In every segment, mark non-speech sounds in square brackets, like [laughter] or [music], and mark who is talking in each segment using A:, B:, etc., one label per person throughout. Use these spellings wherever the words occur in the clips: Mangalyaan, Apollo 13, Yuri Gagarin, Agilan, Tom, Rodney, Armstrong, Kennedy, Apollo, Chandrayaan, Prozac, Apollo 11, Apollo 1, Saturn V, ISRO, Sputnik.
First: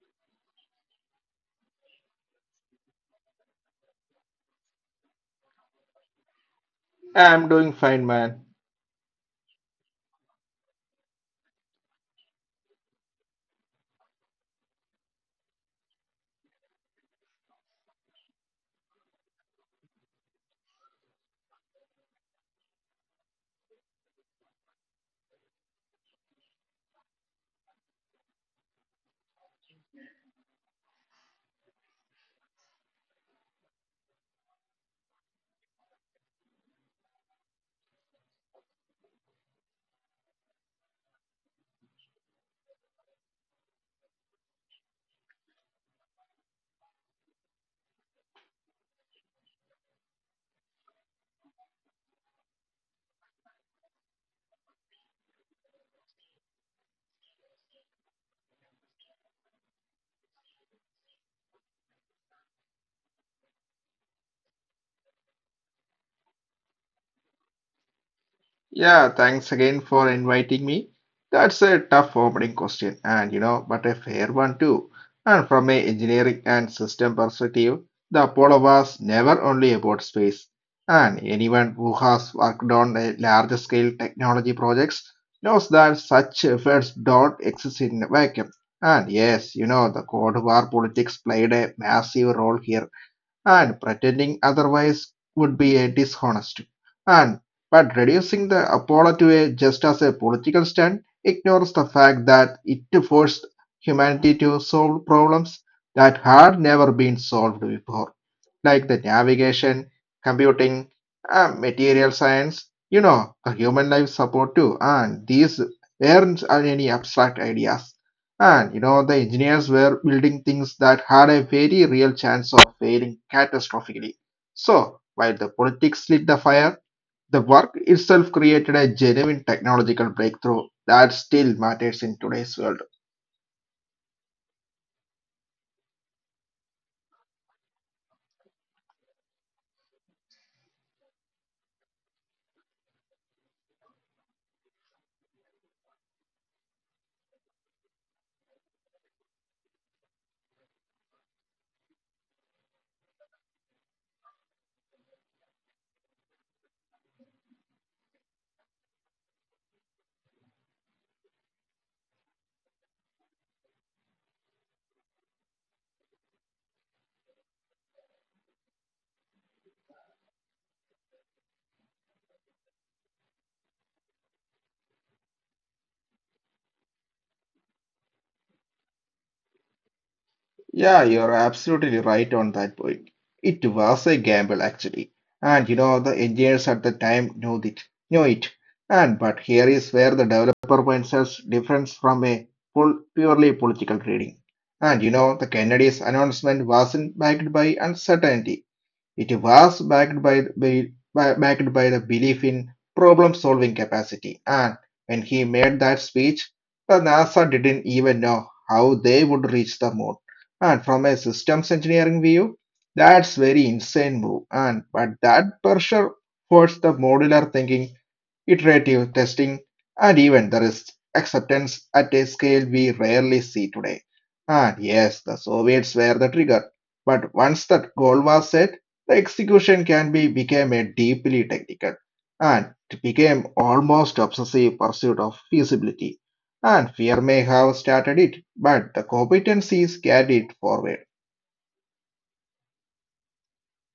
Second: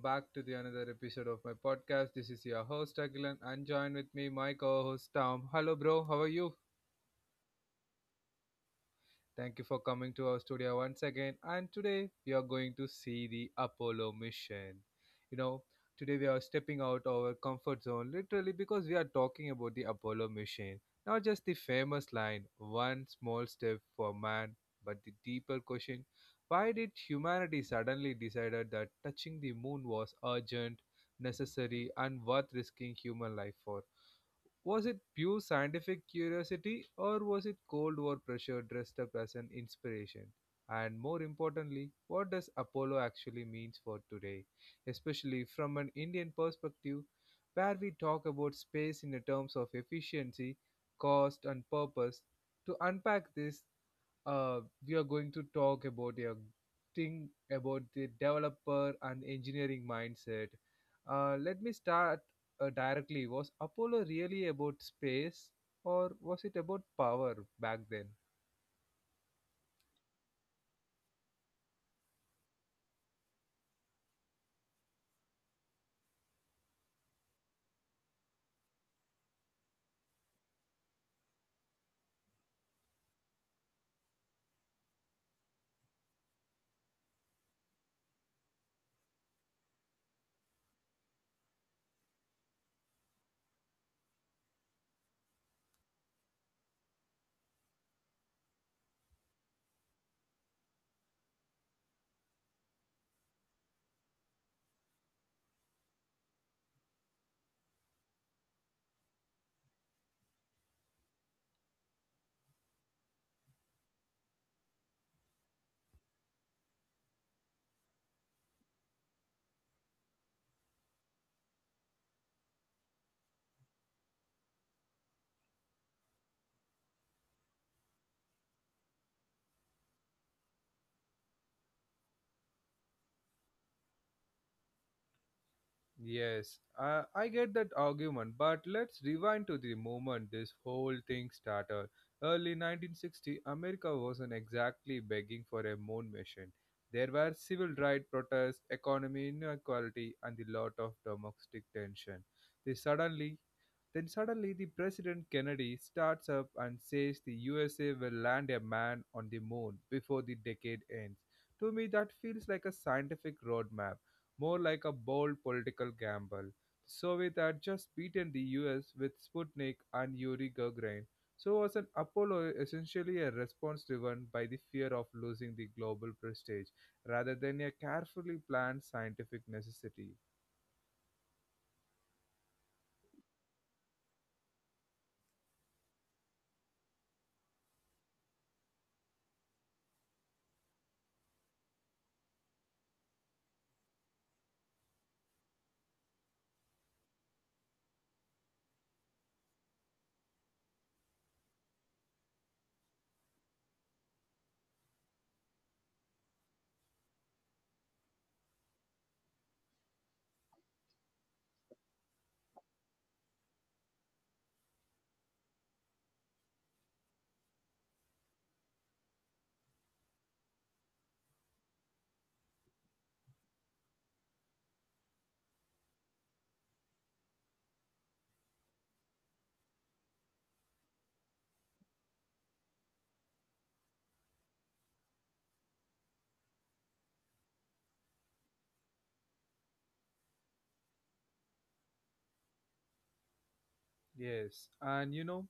A: back to the another episode of my podcast. This is your host Agilan and join with me my co-host Tom. Hello bro, how are you?
B: I'm doing fine, man.
A: Thank you for coming to our studio once again. And today we are going to see the Apollo mission. You know, today we are stepping out our comfort zone literally because we are talking about the Apollo mission. Not just the famous line, one small step for man, but the deeper question why did humanity suddenly decided that touching the moon was urgent, necessary, and worth risking human life for? Was it pure scientific curiosity or was it Cold War pressure dressed up as an inspiration? And more importantly, what does Apollo actually means for today, especially from an Indian perspective where we talk about space in the terms of efficiency, cost and purpose? To unpack this, uh, we are going to talk about a thing about the developer and engineering mindset. Let me start directly. Was Apollo really about space or was it about power back then?
B: Yeah, thanks again for inviting me. That's a tough opening question, and you know, but a fair one too. And from a engineering and system perspective, the Apollo was never only about space. And anyone who has worked on a large scale technology projects knows that such efforts don't exist in a vacuum. And yes, you know, the Cold War politics played a massive role here and pretending otherwise would be a dishonest and but reducing the apollo to a just as a political stunt ignores the fact that it forced humanity to solve problems that had never been solved before like the navigation computing material science you know the human life support too and these weren't any abstract ideas and you know, the engineers were building things that had a very real chance of failing catastrophically. So, while the politics lit the fire, the work itself created a genuine technological breakthrough that still matters in today's world.
A: Yes, I get that argument, but let's rewind to the moment this whole thing started. Early 1960, America wasn't exactly begging for a moon mission. There were civil rights protests, economy inequality, and a lot of domestic tension. They suddenly, then suddenly, the President Kennedy starts up and says the USA will land a man on the moon before the decade ends. To me, that feels like a scientific roadmap more like a bold political gamble. The Soviet had just beaten the US with Sputnik and Yuri Gagarin, so was an Apollo essentially a response driven by the fear of losing the global prestige rather than a carefully planned scientific necessity?
B: Yeah, you're absolutely right on that point. It was a gamble actually. And you know, the engineers at the time knew it. And but here is where the developer mindset's differs from a full, purely political reading. And you know, the Kennedy's announcement wasn't backed by uncertainty. It was backed by the belief in problem-solving capacity, and when he made that speech, the NASA didn't even know how they would reach the moon. And from a systems engineering view, that's very insane move. And but that pressure forced the modular thinking, iterative testing, and even the risk acceptance at a scale we rarely see today. And yes, the Soviets were the trigger. But once that goal was set, the execution can be became a deeply technical and it became almost obsessive pursuit of feasibility. And fear may have started it, but the competencies carried it forward.
A: Yes, and you know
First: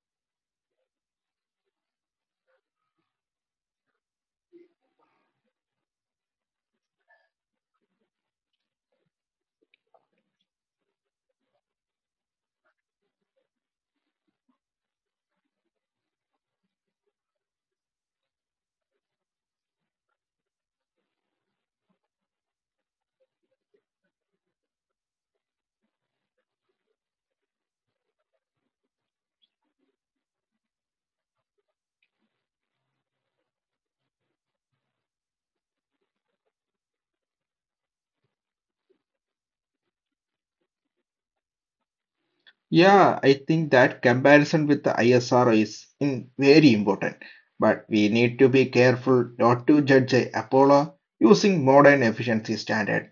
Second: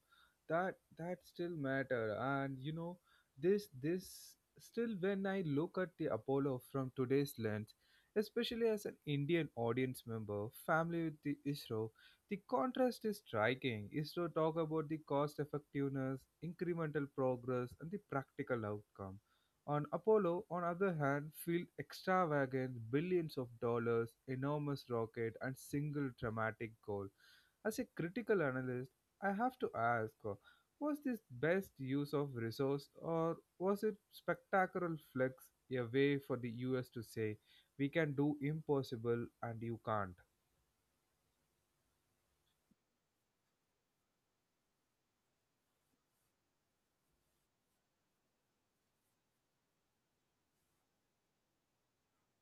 A: that still matter, and you know this still when I look at the Apollo from today's lens, especially as an Indian audience member, family with the ISRO, the contrast is striking. ISRO talk about the cost effectiveness, incremental progress, and the practical outcome. On Apollo, on other hand, feel extravagant, billions of dollars, enormous rocket, and single dramatic goal as a critical analyst, I have to ask, was this best use of resource or was it spectacular flex a way for the US to say we can do impossible and you can't?
B: Yeah, I think that comparison with the ISRO is in very important. But we need to be careful not to judge a Apollo using modern efficiency standards.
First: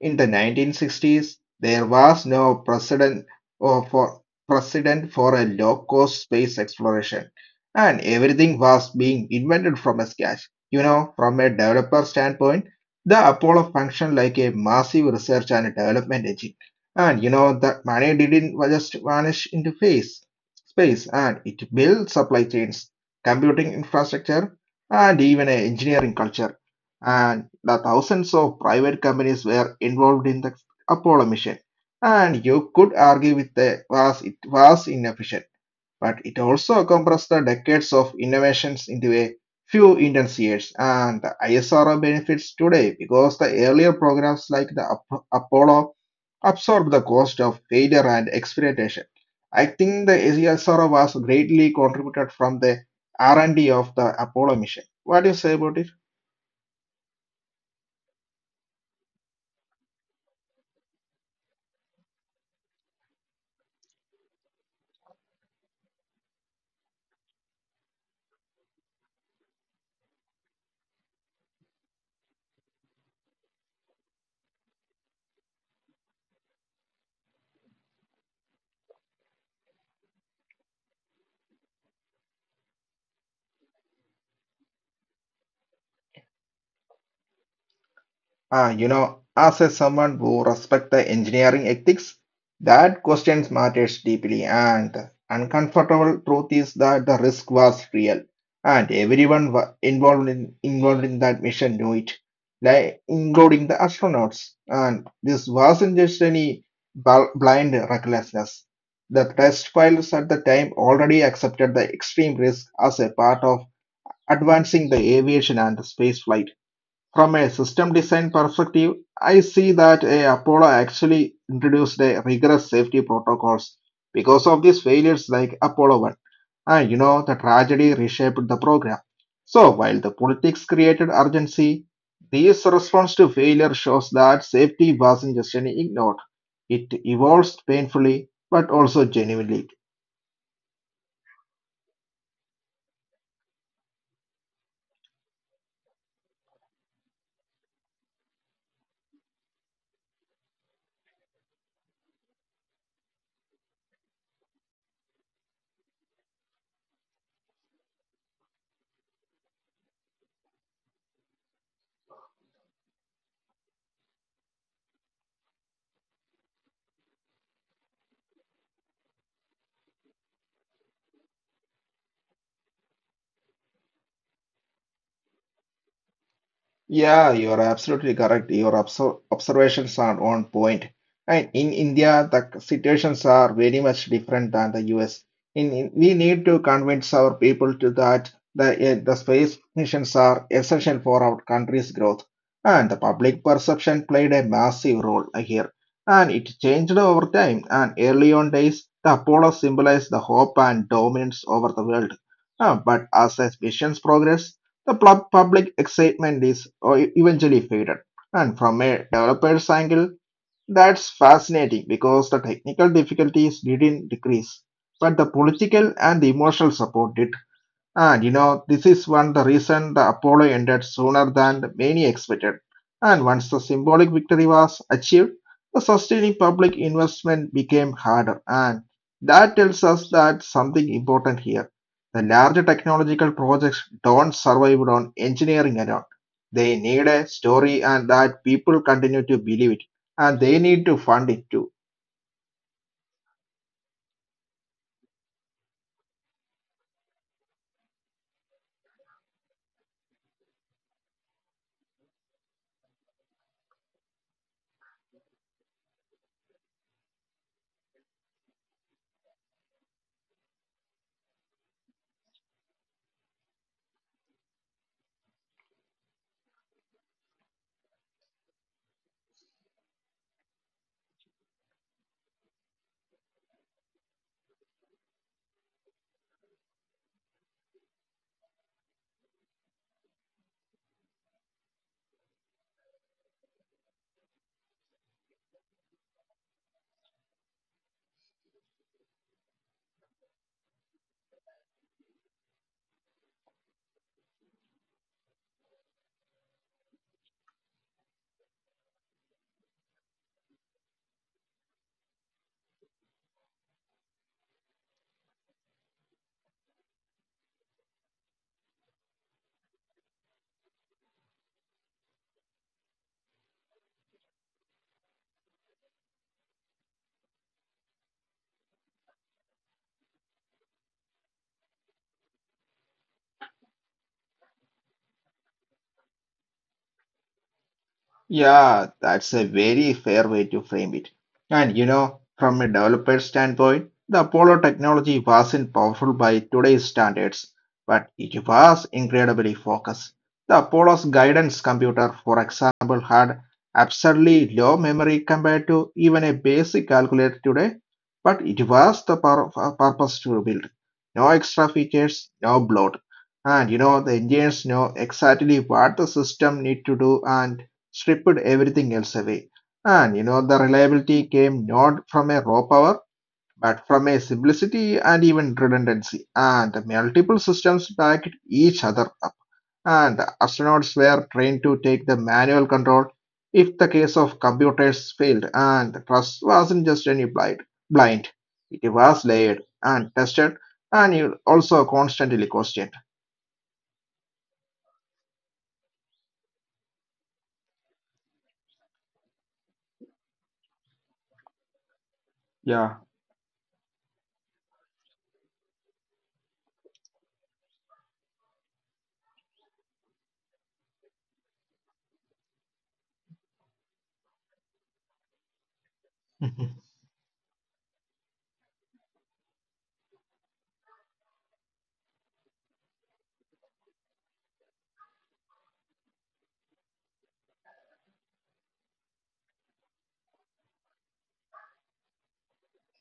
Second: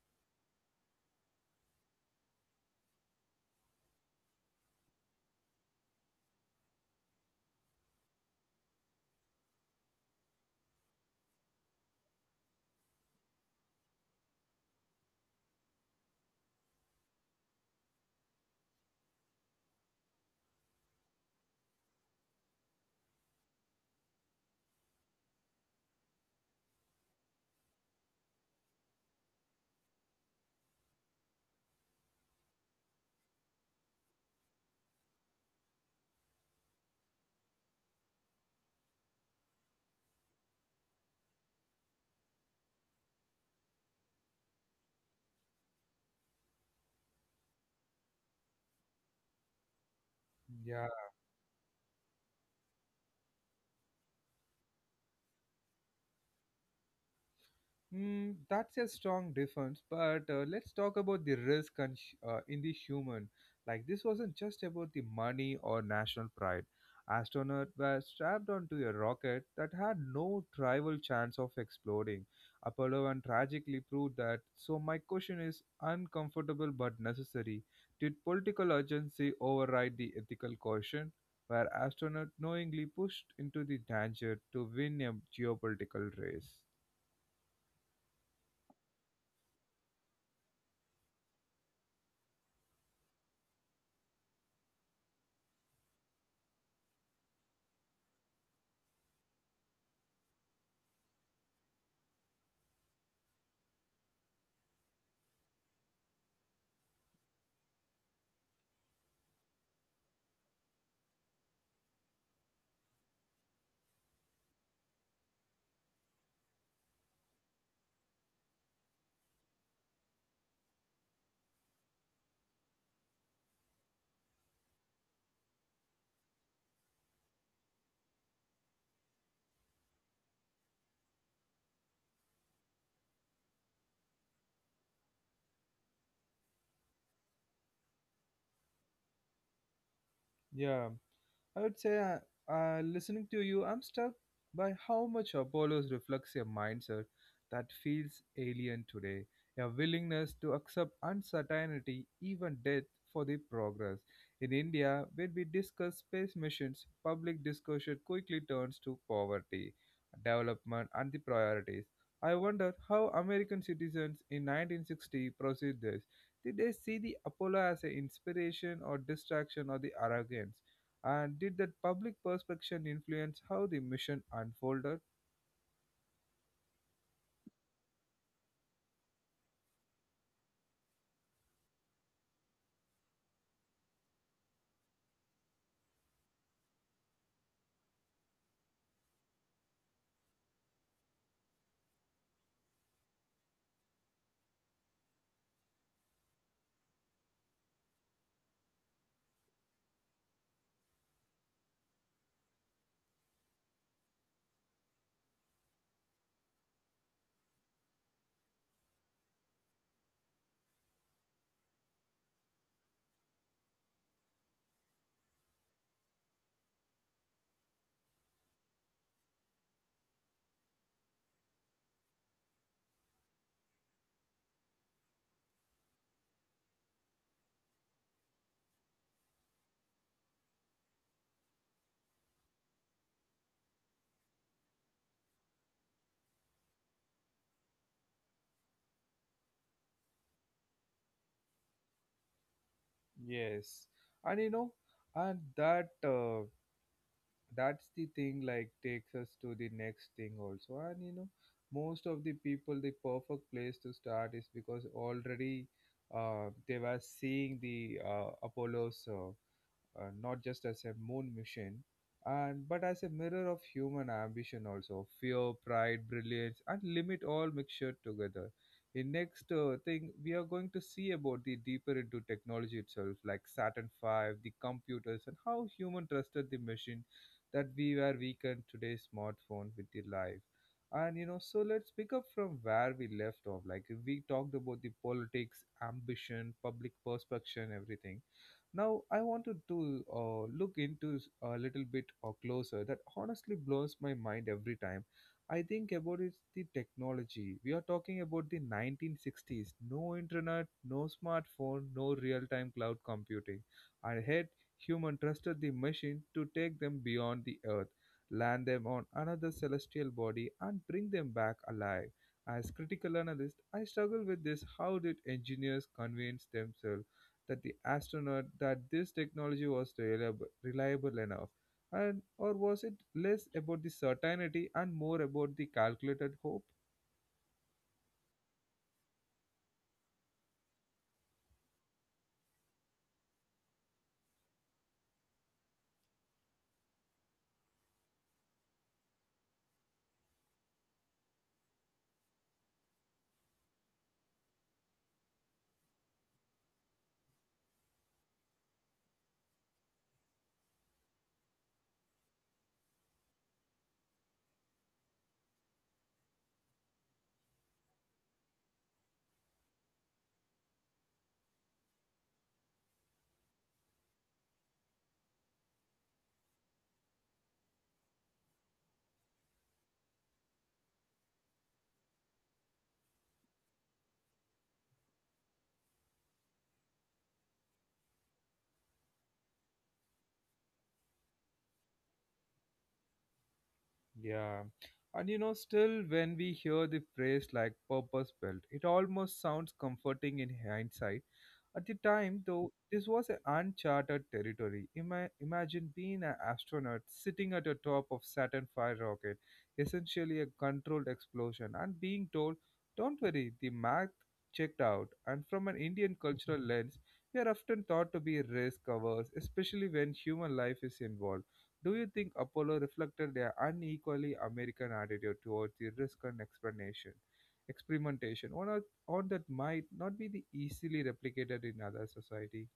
B: In the 1960s, there was no precedent or for precedent for a low-cost space exploration, and everything was being invented from a scratch. You know, from a developer standpoint, the Apollo functioned like a massive research and development engine, and you know that money didn't just vanish into space, and it built supply chains, computing infrastructure, and even an engineering culture and the thousands of private companies were involved in the Apollo mission. And you could argue with the was it was inefficient, but it also compressed the decades of innovations into a few intense years. And the ISRO benefits today because the earlier programs like the Apollo absorbed the cost of failure and experimentation. I think the ISRO
A: Yeah.
B: was greatly contributed from the R&D of the Apollo mission. What do you say about it?
A: Mm, that's a strong difference, but let's talk about the risk and in the human. Like this wasn't just about the money or national pride. Astronauts were strapped onto a rocket that had no tribal chance of exploding. Apollo one tragically proved that. So my question is uncomfortable but necessary. Did political urgency override the ethical caution? Were astronauts knowingly pushed into the danger to win a geopolitical race?
B: Ah, you know, as a someone who respects the engineering ethics, that question matters deeply, and the uncomfortable truth is that the risk was real, and everyone wa- involved in involved in that mission knew it, like including the astronauts. And this wasn't just any blind recklessness. The test pilots at the time already accepted the extreme risk as a part of advancing the aviation and the space flight. From a system design perspective, I see that a Apollo actually introduced a rigorous safety protocols because of these failures like Apollo 1. And you know, the tragedy reshaped the program. So while the politics created urgency, this response to failure shows that safety wasn't just an ignored. It evolved painfully but also genuinely.
A: Yeah. I would say, listening to you, I'm struck by how much Apollos reflects a mindset that feels alien today, a willingness to accept uncertainty, even death, for the progress. In India, when we discuss space missions, public discussion quickly turns to poverty, development, and the priorities. I wonder how American citizens in 1960 perceived this. Did they see the Apollo as an inspiration or distraction or the arrogance? And did that public perception influence how the mission unfolded?
B: Yeah, you're absolutely correct. Your observations are on point. And in India, the situations are very much different than the US. We need to convince our people to that the space missions are essential for our country's growth. And the public perception played a massive role here. And it changed over time. And early on days, the Apollo symbolized the hope and dominance over the world. But as the missions progressed, the public excitement is eventually faded. And from a developer's angle, that's fascinating because the technical difficulties didn't decrease, but the political and the emotional support did. And you know, this is one the reason the Apollo ended sooner than many expected. And once the symbolic victory was achieved, the sustaining public investment became harder. And that tells us that something important here. The larger technological projects don't survive on engineering alone. They need a story and that people continue to believe it. And they need to fund it too.
A: Yes. And you know, and that that's the thing like takes us to the next thing also. And you know, most of the people the perfect place to start is because already they were seeing the Apollo's not just as a moon mission, and but as a mirror of human ambition also, fear, pride, brilliance, and limit all mixture together. In next thing, we are going to see about the deeper into technology itself, like Saturn Five, the computers, and how human trusted the machine that we were weakened today's smartphone with the life. And you know, so let's pick up from where we left off. Like we talked about the politics, ambition, public perception, everything now, I wanted to look into a little bit closer that honestly blows my mind every time. I think about it's the technology. We are talking about the 1960s. No internet, no smartphone, no real-time cloud computing. And yet, human trusted the machine to take them beyond the earth, land them on another celestial body, and bring them back alive. As critical analyst, I struggle with this. How did engineers convince themselves that the astronaut that this technology was reliable enough and or was it less about the certainty and more about the calculated hope?
B: Yeah, that's a very fair way to frame it. And you know, from a developer standpoint, the Apollo technology wasn't powerful by today's standards, but it was incredibly focused. The Apollo's guidance computer, for example, had absurdly low memory compared to even a basic calculator today, but it was the purpose to build. No extra features, no bloat. And you know, the engineers know exactly what the system need to do and stripped everything else away. And you know, the reliability came not from a raw power, but from a simplicity and even redundancy, and multiple systems backed each other up. And astronauts were trained to take the manual control if the case of computers failed, and trust wasn't just any blind. It was layered and tested, and it also constantly questioned.
A: Yeah. And you know, still, when we hear the phrase like purpose built, it almost sounds comforting in hindsight. At the time, though,
B: Yeah.
A: this was an uncharted territory. Imagine being an astronaut sitting at the top of Saturn V rocket, essentially a controlled explosion, and being told, don't worry, the math checked out. And from an Indian cultural
B: [laughs]
A: lens, we are often thought to be risk averse, especially when human life is involved. Do you think Apollo reflected their unequally American attitude towards the risk and explanation, experimentation, or, not, or that might not be the easily replicated in other society?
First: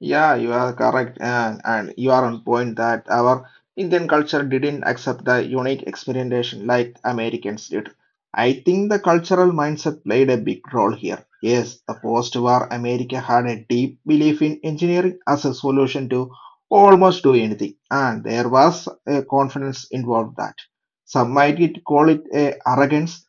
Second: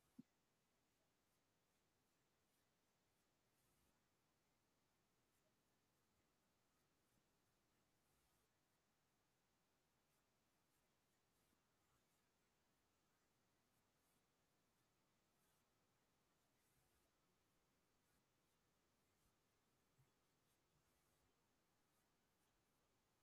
B: Yeah, you are correct, and you are on point that our Indian culture didn't accept the unique experimentation like Americans did. I think the cultural mindset played a big role here. Yes, the post-war America had a deep belief in engineering as a solution to almost do anything, and there was a confidence involved that some might call it a arrogance,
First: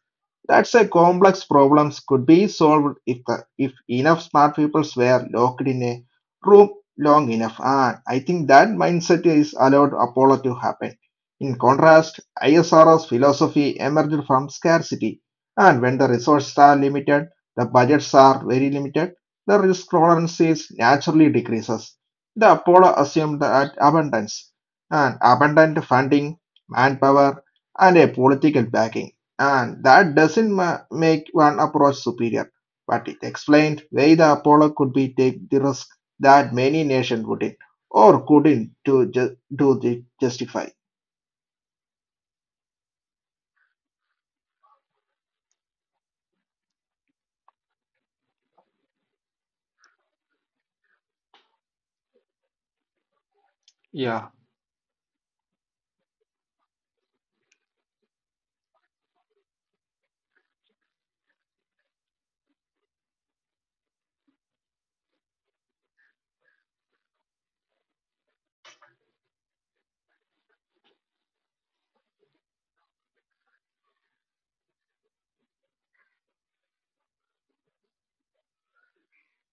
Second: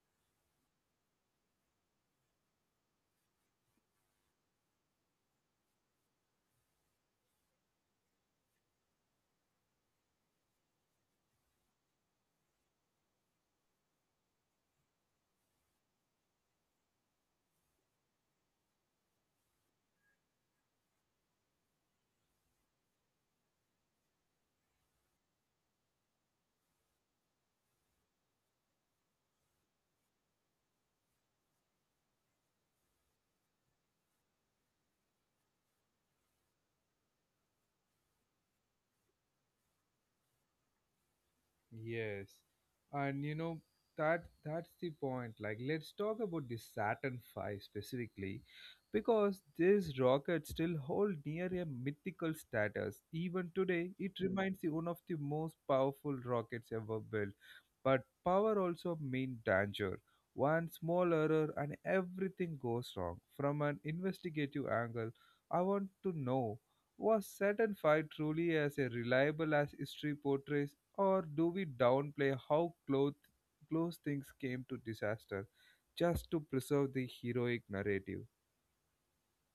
B: that's a complex problems could be solved if if enough smart people were locked in a room long enough. And I think that mindset is allowed Apollo to happen. In contrast, ISRO's philosophy emerged from scarcity, and when the resources are limited, the budgets are very limited, the risk tolerances naturally decreases. The Apollo assumed that abundance and abundant funding, manpower, and a political backing. And that doesn't make one approach superior, but it explained why the Apollo could be take the risk that many nations wouldn't or couldn't to do the justify.
A: Yes. And you know that's the point. Like let's talk about the Saturn V specifically because this rocket still hold near a mythical status. Even today it remains the one of the most powerful rockets ever built. But power also means danger. One small error and everything goes wrong. From an investigative angle, I want to know was Saturn V truly as reliable as history portrays, or do we downplay how close things came to disaster just to preserve the heroic narrative?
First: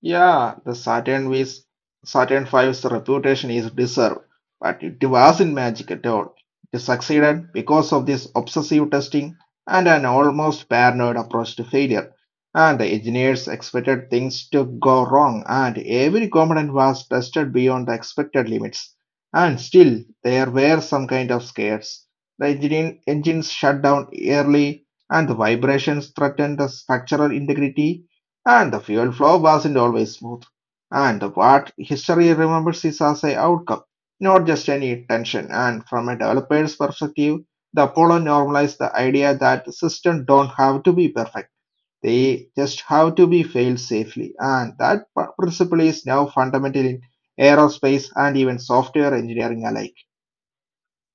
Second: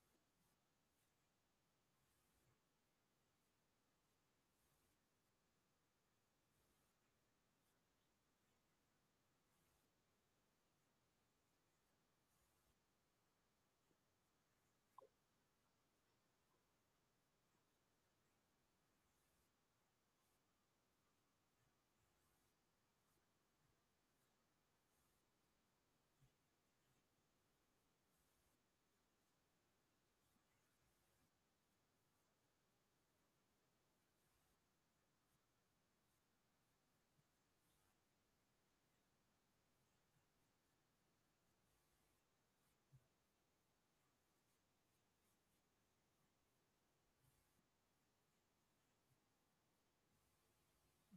B: Yeah, the Saturn V's reputation is deserved, but it wasn't magic at all. It succeeded because of this obsessive testing and an almost paranoid approach to failure. And the engineers expected things to go wrong, and every component was tested beyond the expected limits. And still, there were some kind of scares. The engines shut down early, and the vibrations threatened the structural integrity and the fuel flow wasn't always smooth. And what history remembers is as a outcome, not just any tension. And from a developer's perspective, the Apollo normalized the idea that systems don't have to be perfect. They just have to be failed safely. And that principle is now fundamental in aerospace and even software engineering alike.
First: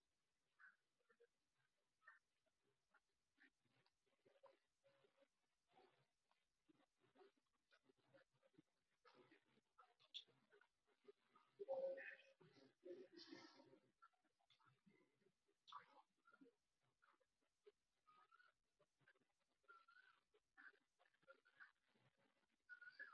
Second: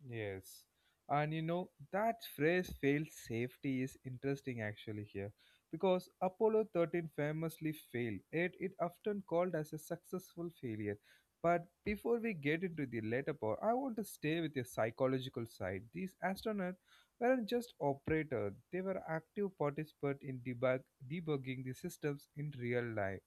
A: Yes. And you know, that phrase failed safety is interesting actually here because Apollo 13 famously failed. It often called as a successful failure. But before we get into the latter part, I want to stay with the psychological side. These astronauts weren't just operators, they were active participants in debugging the systems in real life,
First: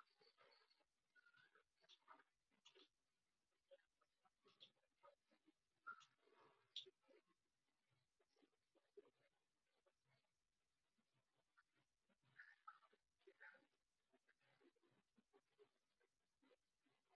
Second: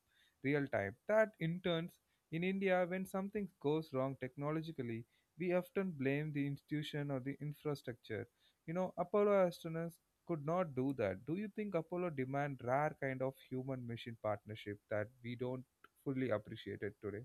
A: real time. That interns in India when something goes wrong technologically we often blame the institution or the infrastructure. You know, Apollo astronauts could not do that. Do you think Apollo demand rare kind of human machine partnership that we don't fully appreciate it today?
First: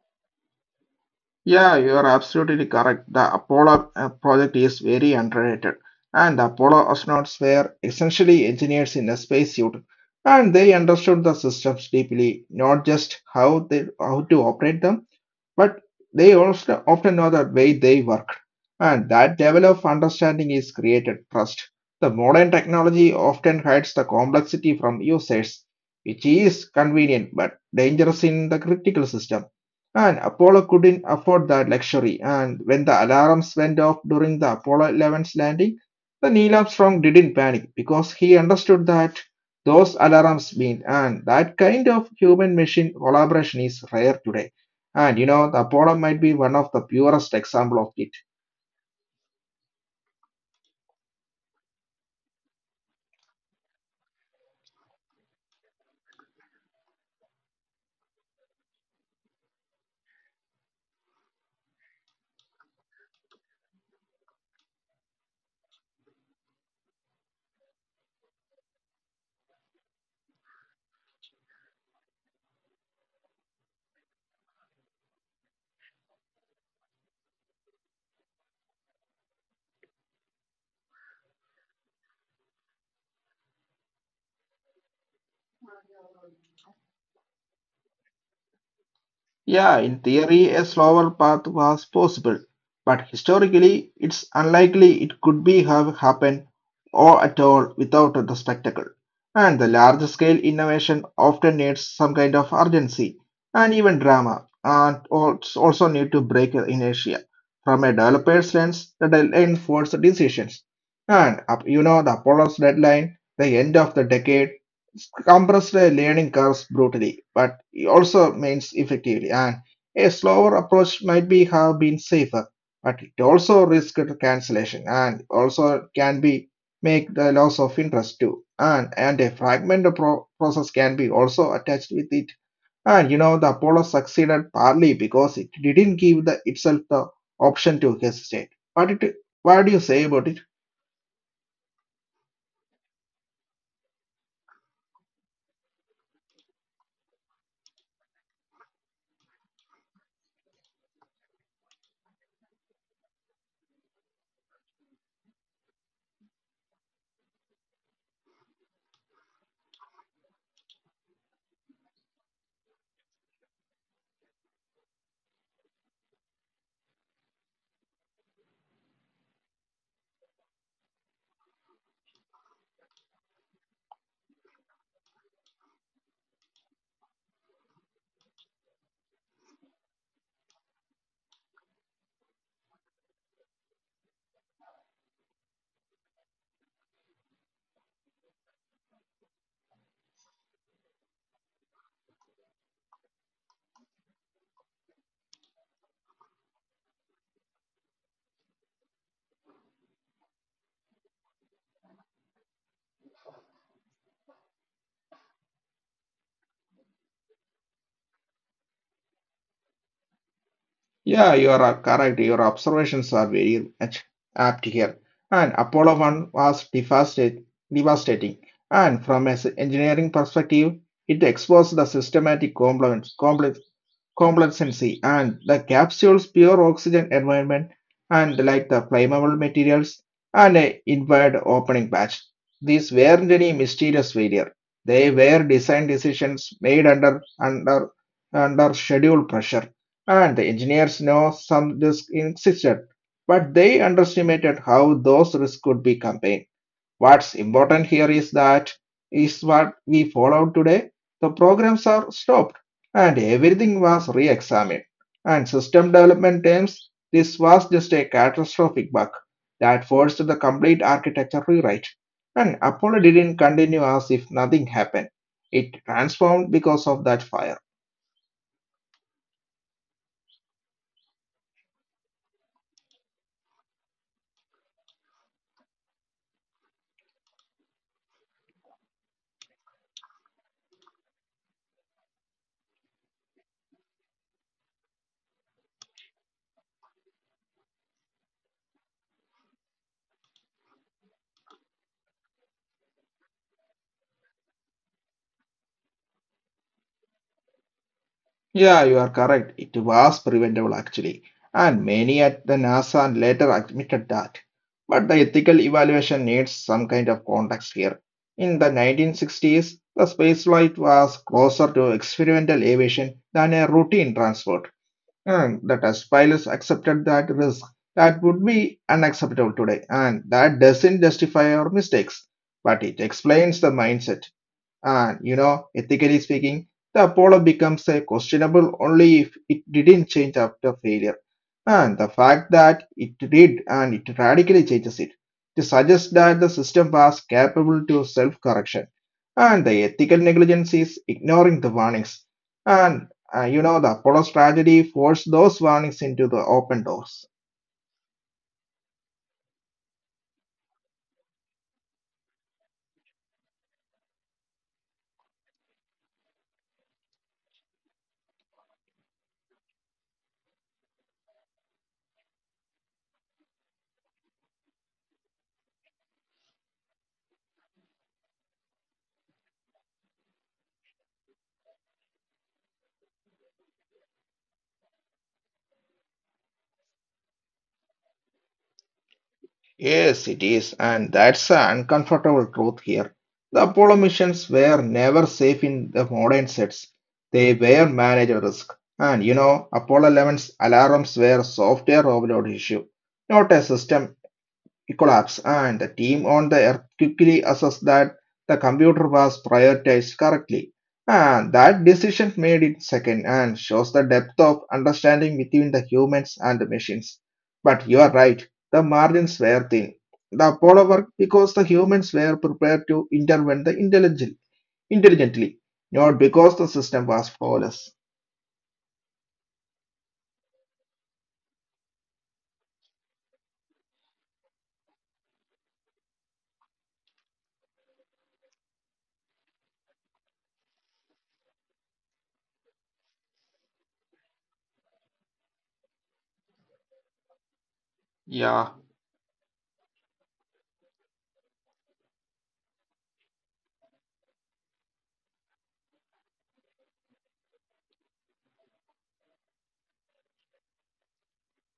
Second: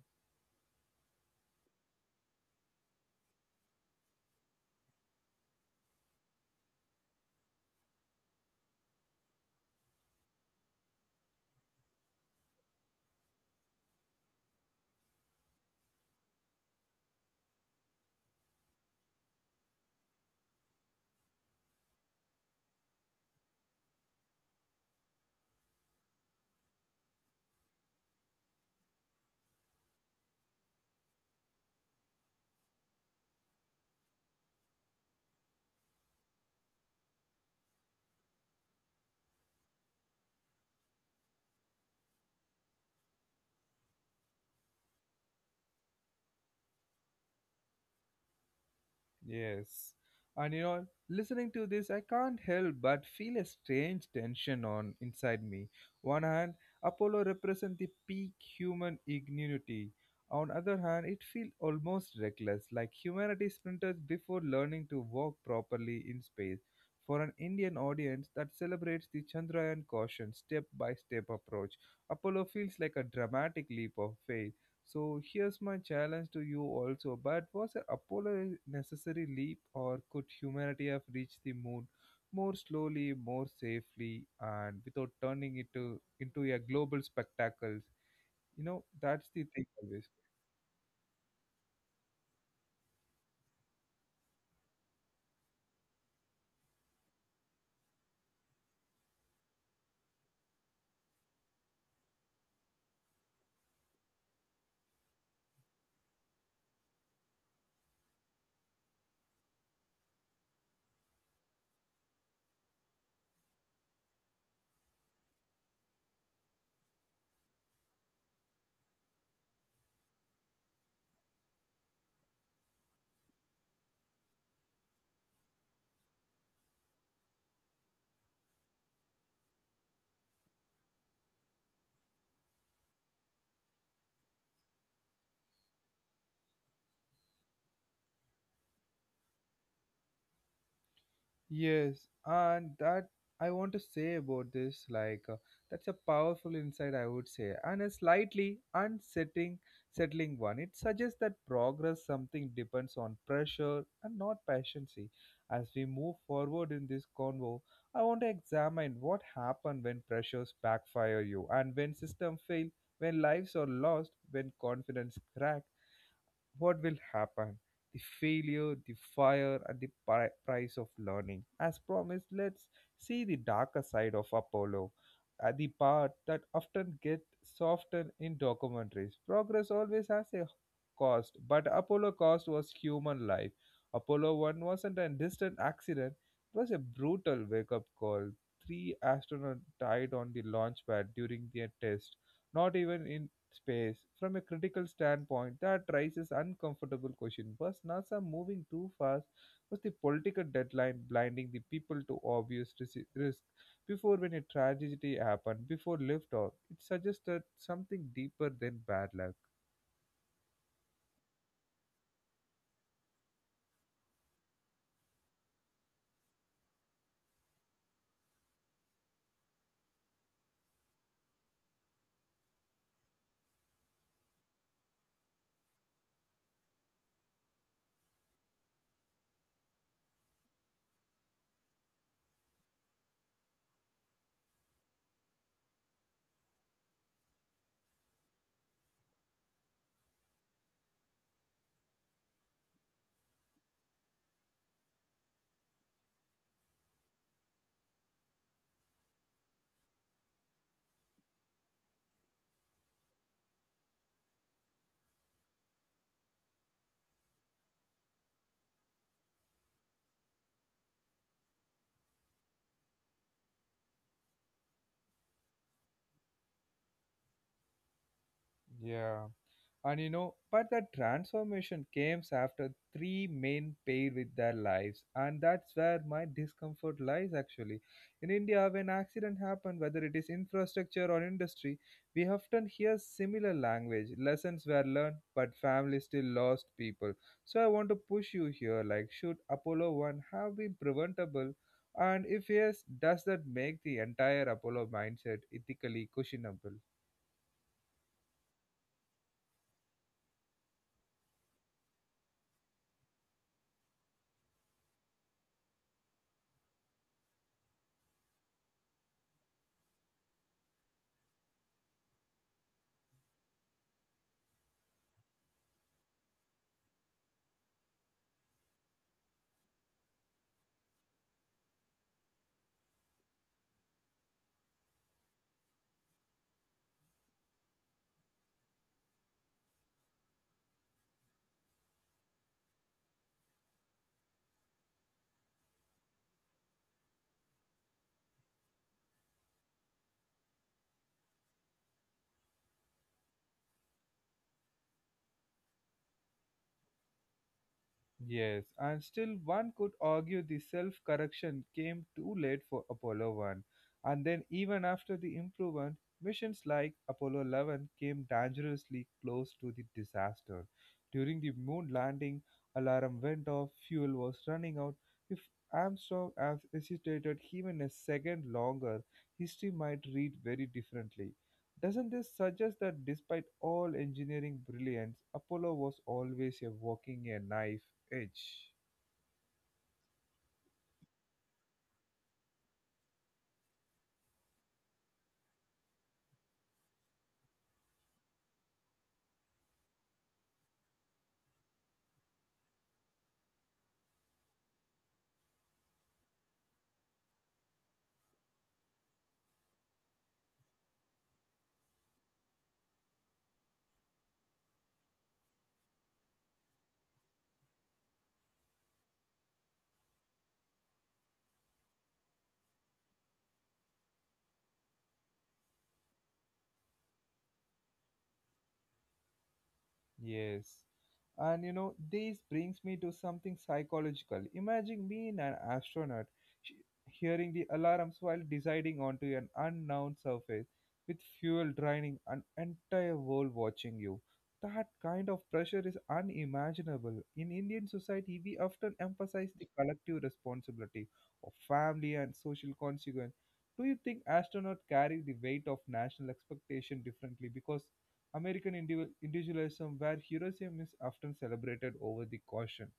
B: Yeah, you are absolutely correct. The Apollo project is very underrated, and the Apollo astronauts were essentially engineers in a spacesuit, and they understood the systems deeply, not just how to operate them, but they also often know the way they work. And that level of understanding is created trust. The modern technology often hides the complexity from users, which is convenient but dangerous in the critical system. And Apollo couldn't afford that luxury. And when the alarms went off during the Apollo 11's landing, the Neil Armstrong didn't panic because he understood that those alarms mean, and that kind of human machine collaboration is rare today. And you know, the Apollo might be one of the purest example of it.
A: Yes. And you know, listening to this, I can't help but feel a strange tension on inside me. One hand, Apollo represents the peak human ingenuity. On other hand, it feels almost reckless, like humanity sprinters before learning to walk properly in space. For an Indian audience that celebrates the Chandrayaan caution step by step approach, Apollo feels like a dramatic leap of faith so here's my challenge to you also. But was Apollo a necessary leap, or could humanity have reached the moon more slowly, more safely, and without turning it to, into a global spectacle? You know, that's the thing
B: Yeah,
A: always.
B: in theory, a slower path was possible, but historically, it's unlikely it could be have happened or at all without the spectacle. And the large scale innovation often needs some kind of urgency and even drama, and also need to break inertia. From a developer's lens, the deadline forces decisions. And up, you know, the Apollo's deadline, the end of the decade compressed learning curves brutally, but it also means effectively, and a slower approach might be have been safer, but it also risked cancellation and also can be make the loss of interest too. And a process can be also attached with it. And you know the Apollo succeeded partly because it didn't give the itself the option to hesitate. What do you say about it?
A: Yes, and that I want to say about this, like that's a powerful insight, I would say, and a slightly settling one. It suggests that progress something depends on pressure and not patience. As we move forward in this convo, I want to examine what happens when pressures backfire you, and when system fail, when lives are lost, when confidence crack, what will happen the failure the fire and the price of learning as promised. Let's see the darker side of Apollo, the part that often gets softened in documentaries. Progress always has a cost but Apollo cost was human life. Apollo 1 wasn't a distant accident, it was a brutal wake-up call. Three astronauts died on the launch pad during their test, not even in space. From a critical standpoint that raises uncomfortable question, was NASA moving too fast? Was the political deadline blinding the people to obvious risk before? When a tragedy happened before liftoff it suggested something deeper than bad luck.
B: Yeah, you are correct. Your observations are very much apt here. And Apollo 1 was devastate- devastating. And from an engineering perspective, it exposed the systematic complex Complexity and the capsule's pure oxygen environment, and like the flammable materials and a inward opening patch. These weren't any mysterious failure. They were design decisions made under schedule pressure, and the engineers know some risk existed, but they underestimated how those risks could be campaigned. What's important here is that is what we followed today. The programs are stopped and everything was re-examined. And system development terms, this was just a catastrophic bug that forced the complete architecture rewrite. And Apollo didn't continue as if nothing happened. It transformed because of that fire.
A: Yeah. And you know, but that transformation comes after three men pay with their lives, and that's where my discomfort lies actually. In India, when accident happen, whether it is infrastructure or industry, we often hear similar language. Lessons were learned, but family still lost people. So I want to push you here. Like, should Apollo One have been preventable? And if yes, does that make the entire Apollo mindset ethically questionable?
B: Yeah, you are correct. It was preventable actually, and many at the NASA and later admitted that. But the ethical evaluation needs some kind of context here. In the 1960s, the spaceflight was closer to experimental aviation than a routine transport, and the test pilots accepted that risk. That would be unacceptable today, and that doesn't justify our mistakes, but it explains the mindset. And you know, ethically speaking, the Apollo becomes a questionable only if it didn't change after failure. And the fact that it did and it radically changes it to suggest that the system was capable to self-correction. And the ethical negligence is ignoring the warnings. And the Apollo's tragedy forced those warnings into the open doors.
A: Yes, and still one could argue the self correction came too late for Apollo 1. And then, even after the improvement, missions like Apollo 11 came dangerously close to the disaster. During the moon landing, alarm went off, fuel was running out. If Armstrong had hesitated even a second longer, history might read very differently. Doesn't this suggest that despite all engineering brilliance, Apollo was always a walking a knife edge?
B: Yes, it is, and that's an uncomfortable truth here. The Apollo missions were never safe in the modern sets. They were managed risk. And you know, Apollo 11's alarms were software overload issue, not a system collapse, and the team on the Earth quickly assessed that the computer was prioritized correctly. And that decision made it second and shows the depth of understanding between the humans and the machines. But you are right, the margins were thin. The Apollo worked because the humans were prepared to intervene intelligently, not because the system was flawless.
A: Yes. And you know, this brings me to something psychological. Imagine being an astronaut, sh- hearing the alarms while deciding onto an unknown surface, with fuel draining an entire world watching you. That kind of pressure is unimaginable. In Indian society, we often emphasize the
B: Yeah,
A: collective responsibility of family and social consequence. Do you think astronauts carry the weight of national expectation differently because American individualism, where heroism is often celebrated over the caution?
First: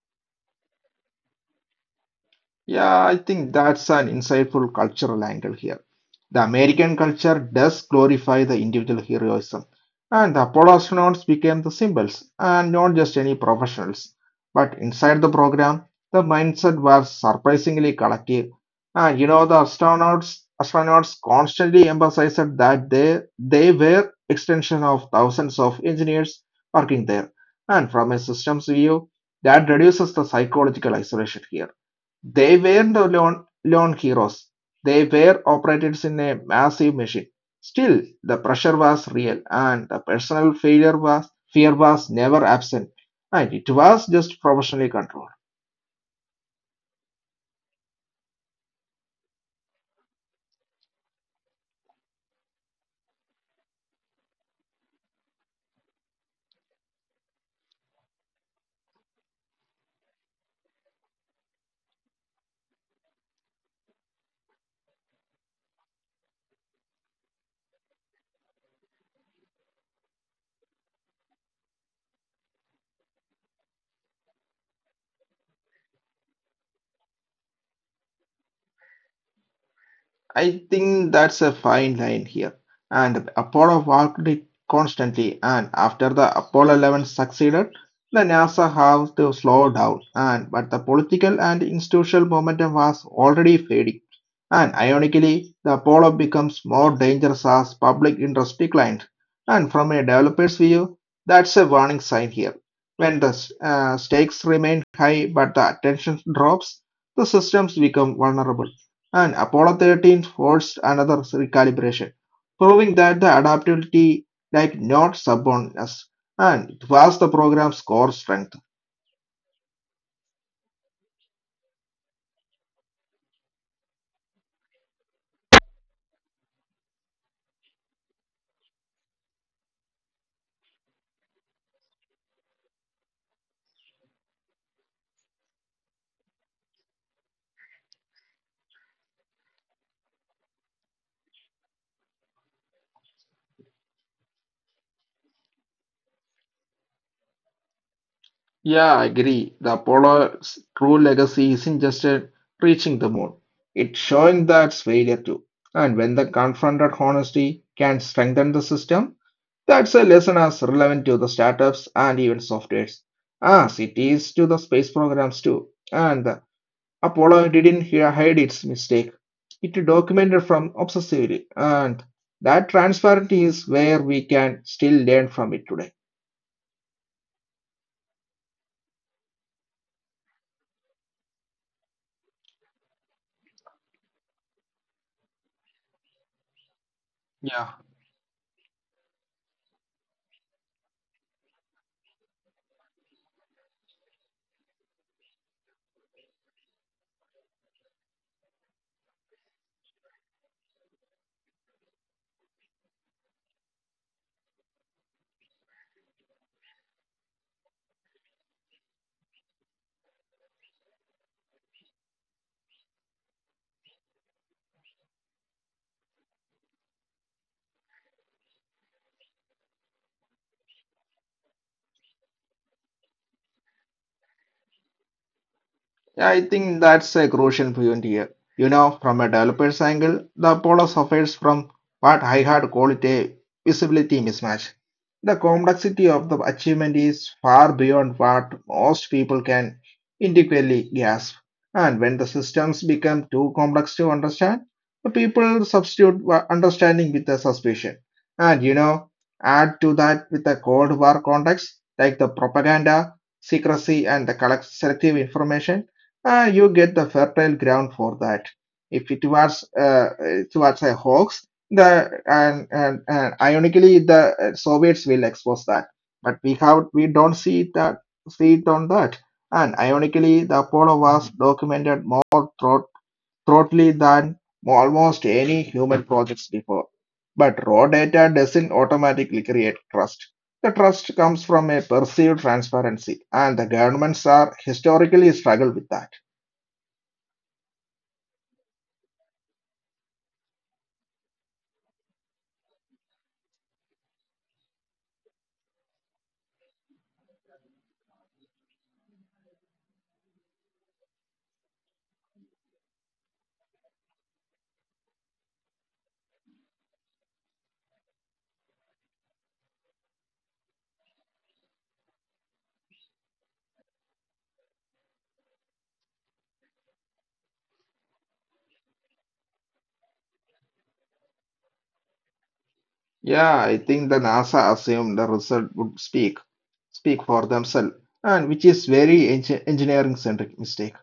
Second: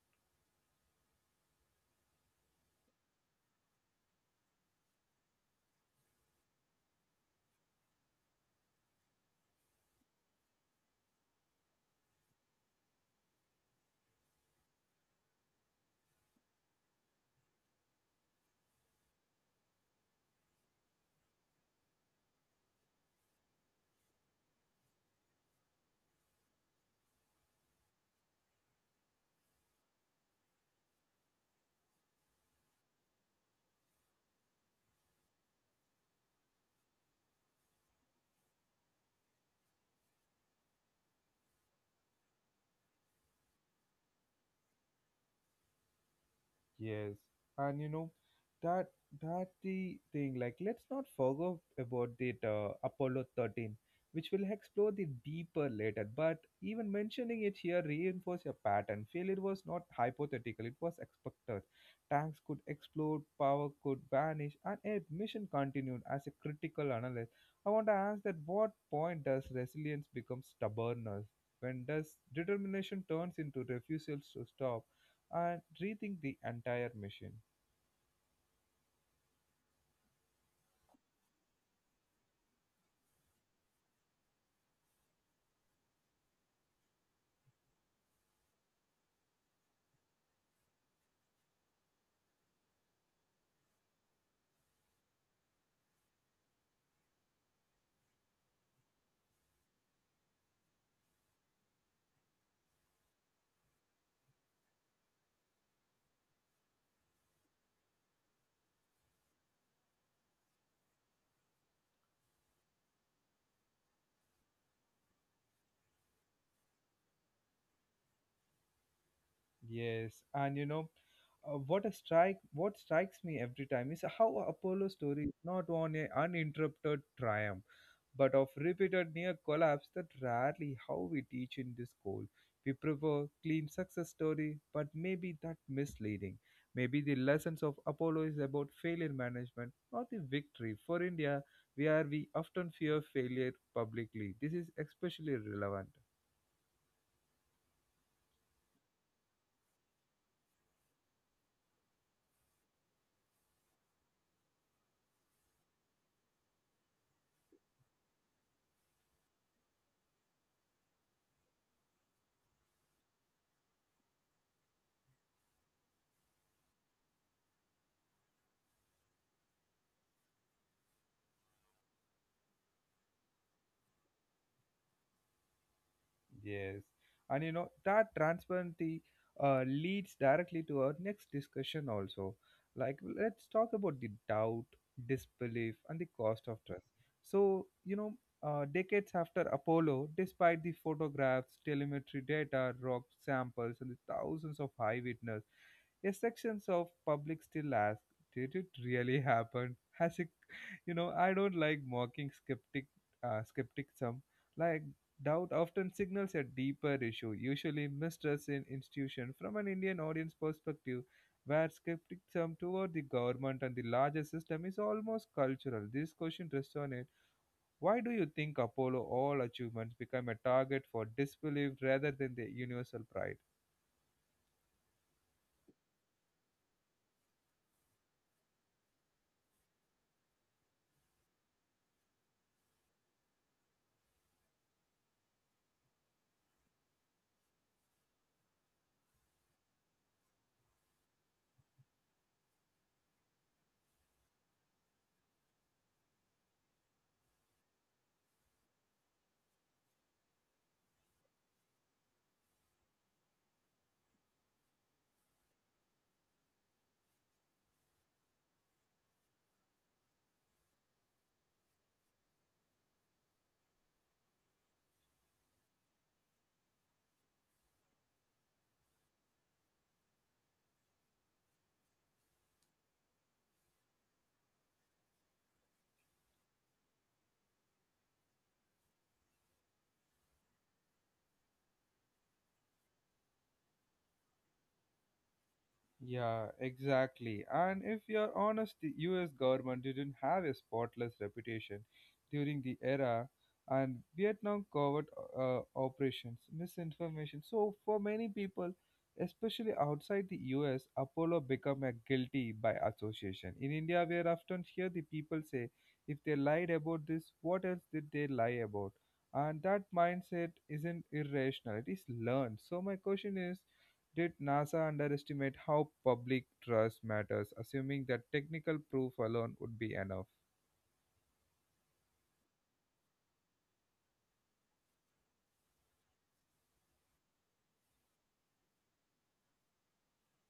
B: yeah, I think that's an insightful cultural angle here. The American culture does glorify the individual heroism, and the Apollo astronauts became the symbols, and not just any professionals. But inside the program, the mindset was surprisingly collective. And you know, the astronauts constantly emphasized that they were extension of thousands of engineers working there. And from a systems view, that reduces the psychological isolation here they weren't lone heroes; they were operatives in a massive machine. Still, the pressure was real, and the personal failure was fear was never absent, and it was just professionally controlled.
A: Yes, and you know that that the thing, like, let's not forget about that Apollo 13, which will explore the deeper later. But even mentioning it here reinforce a pattern. Failure was not hypothetical; it was expected. Tanks could explode, power could vanish, and a mission continued. As a critical analyst, I want to ask that what point does resilience become stubbornness? When does determination turns into refusal to stop and rethink the entire mission?
B: I think that's a fine line here. And Apollo worked it constantly, and after the Apollo 11 succeeded, the NASA had to slow down. And but the political and institutional momentum was already fading. And ironically, the Apollo becomes more dangerous as public interest declined. And from a developer's view, that's a warning sign here. When the stakes remain high but the attention drops, the systems become vulnerable and Apollo 13 forced another recalibration, proving that the adaptability like not stubbornness, and it was the program's core strength.
A: Yes, and you know, what a strike! What strikes me every time is how Apollo's story is not on a uninterrupted triumph, but of repeated near collapse that rarely how we teach in this school. We prefer clean success story, but maybe that misleading. Maybe the lessons of Apollo is about failure management, not the victory. For India, where we often fear failure publicly, this is especially relevant.
B: Yeah, I agree. The Apollo's true legacy isn't just reaching the moon, it's showing that failure too. And when the confronted honesty can strengthen the system, that's a lesson as relevant to the startups and even softwares as it is to the space programs too. And Apollo didn't hide its mistake. It documented from obsessively, and that transparency is where we can still learn from it today.
A: Yes. And you know, that transparency leads directly to our next discussion also. Like, let's talk about the doubt, disbelief, and the cost of
B: Yeah,
A: trust. So, you know, decades after Apollo, despite the photographs, telemetry data, rock samples, and the thousands of eyewitness, a sections of public still ask, "Did it really happen?" Has it, [laughs] you know, I don't like mocking skepticism. Like doubt often signals a deeper issue, usually mistrust in institution. From an Indian audience perspective, where skepticism toward the government and the larger system is almost cultural, this question resonates. Why do you think Apollo all achievements become a target for disbelief rather than the universal pride?
B: Yeah, I think that's a crucial point here. You know, from a developer's angle, the Apollo suffers from what I had called a visibility mismatch. The complexity of the achievement is far beyond what most people can adequately grasp. And when the systems become too complex to understand, the people substitute understanding with a suspicion. And you know, add to that with the Cold War context, like the propaganda, secrecy, and the selective information you get the fertile ground for that. If it was a hoax, and ironically the Soviets will expose that, but we don't see it on that. And ironically, the Apollo was documented more thro- thoroughly than almost any human projects before. But raw data doesn't automatically create trust. The trust comes from a perceived transparency, and the governments are historically struggle with that.
A: Yeah, exactly. And if you're honest, the US government didn't have a spotless reputation during the era and Vietnam covert operations, misinformation. So for many people, especially outside the US, Apollo become a guilty by association. In India, we are often hear the people say, if they lied about this, what else did they lie about? And that mindset isn't irrational, it is learned. So my question is, did NASA underestimate how public trust matters, assuming that technical proof alone would be enough?
B: Yeah, I think the NASA assumed the result would speak for themselves, and which is very engineering centric mistake.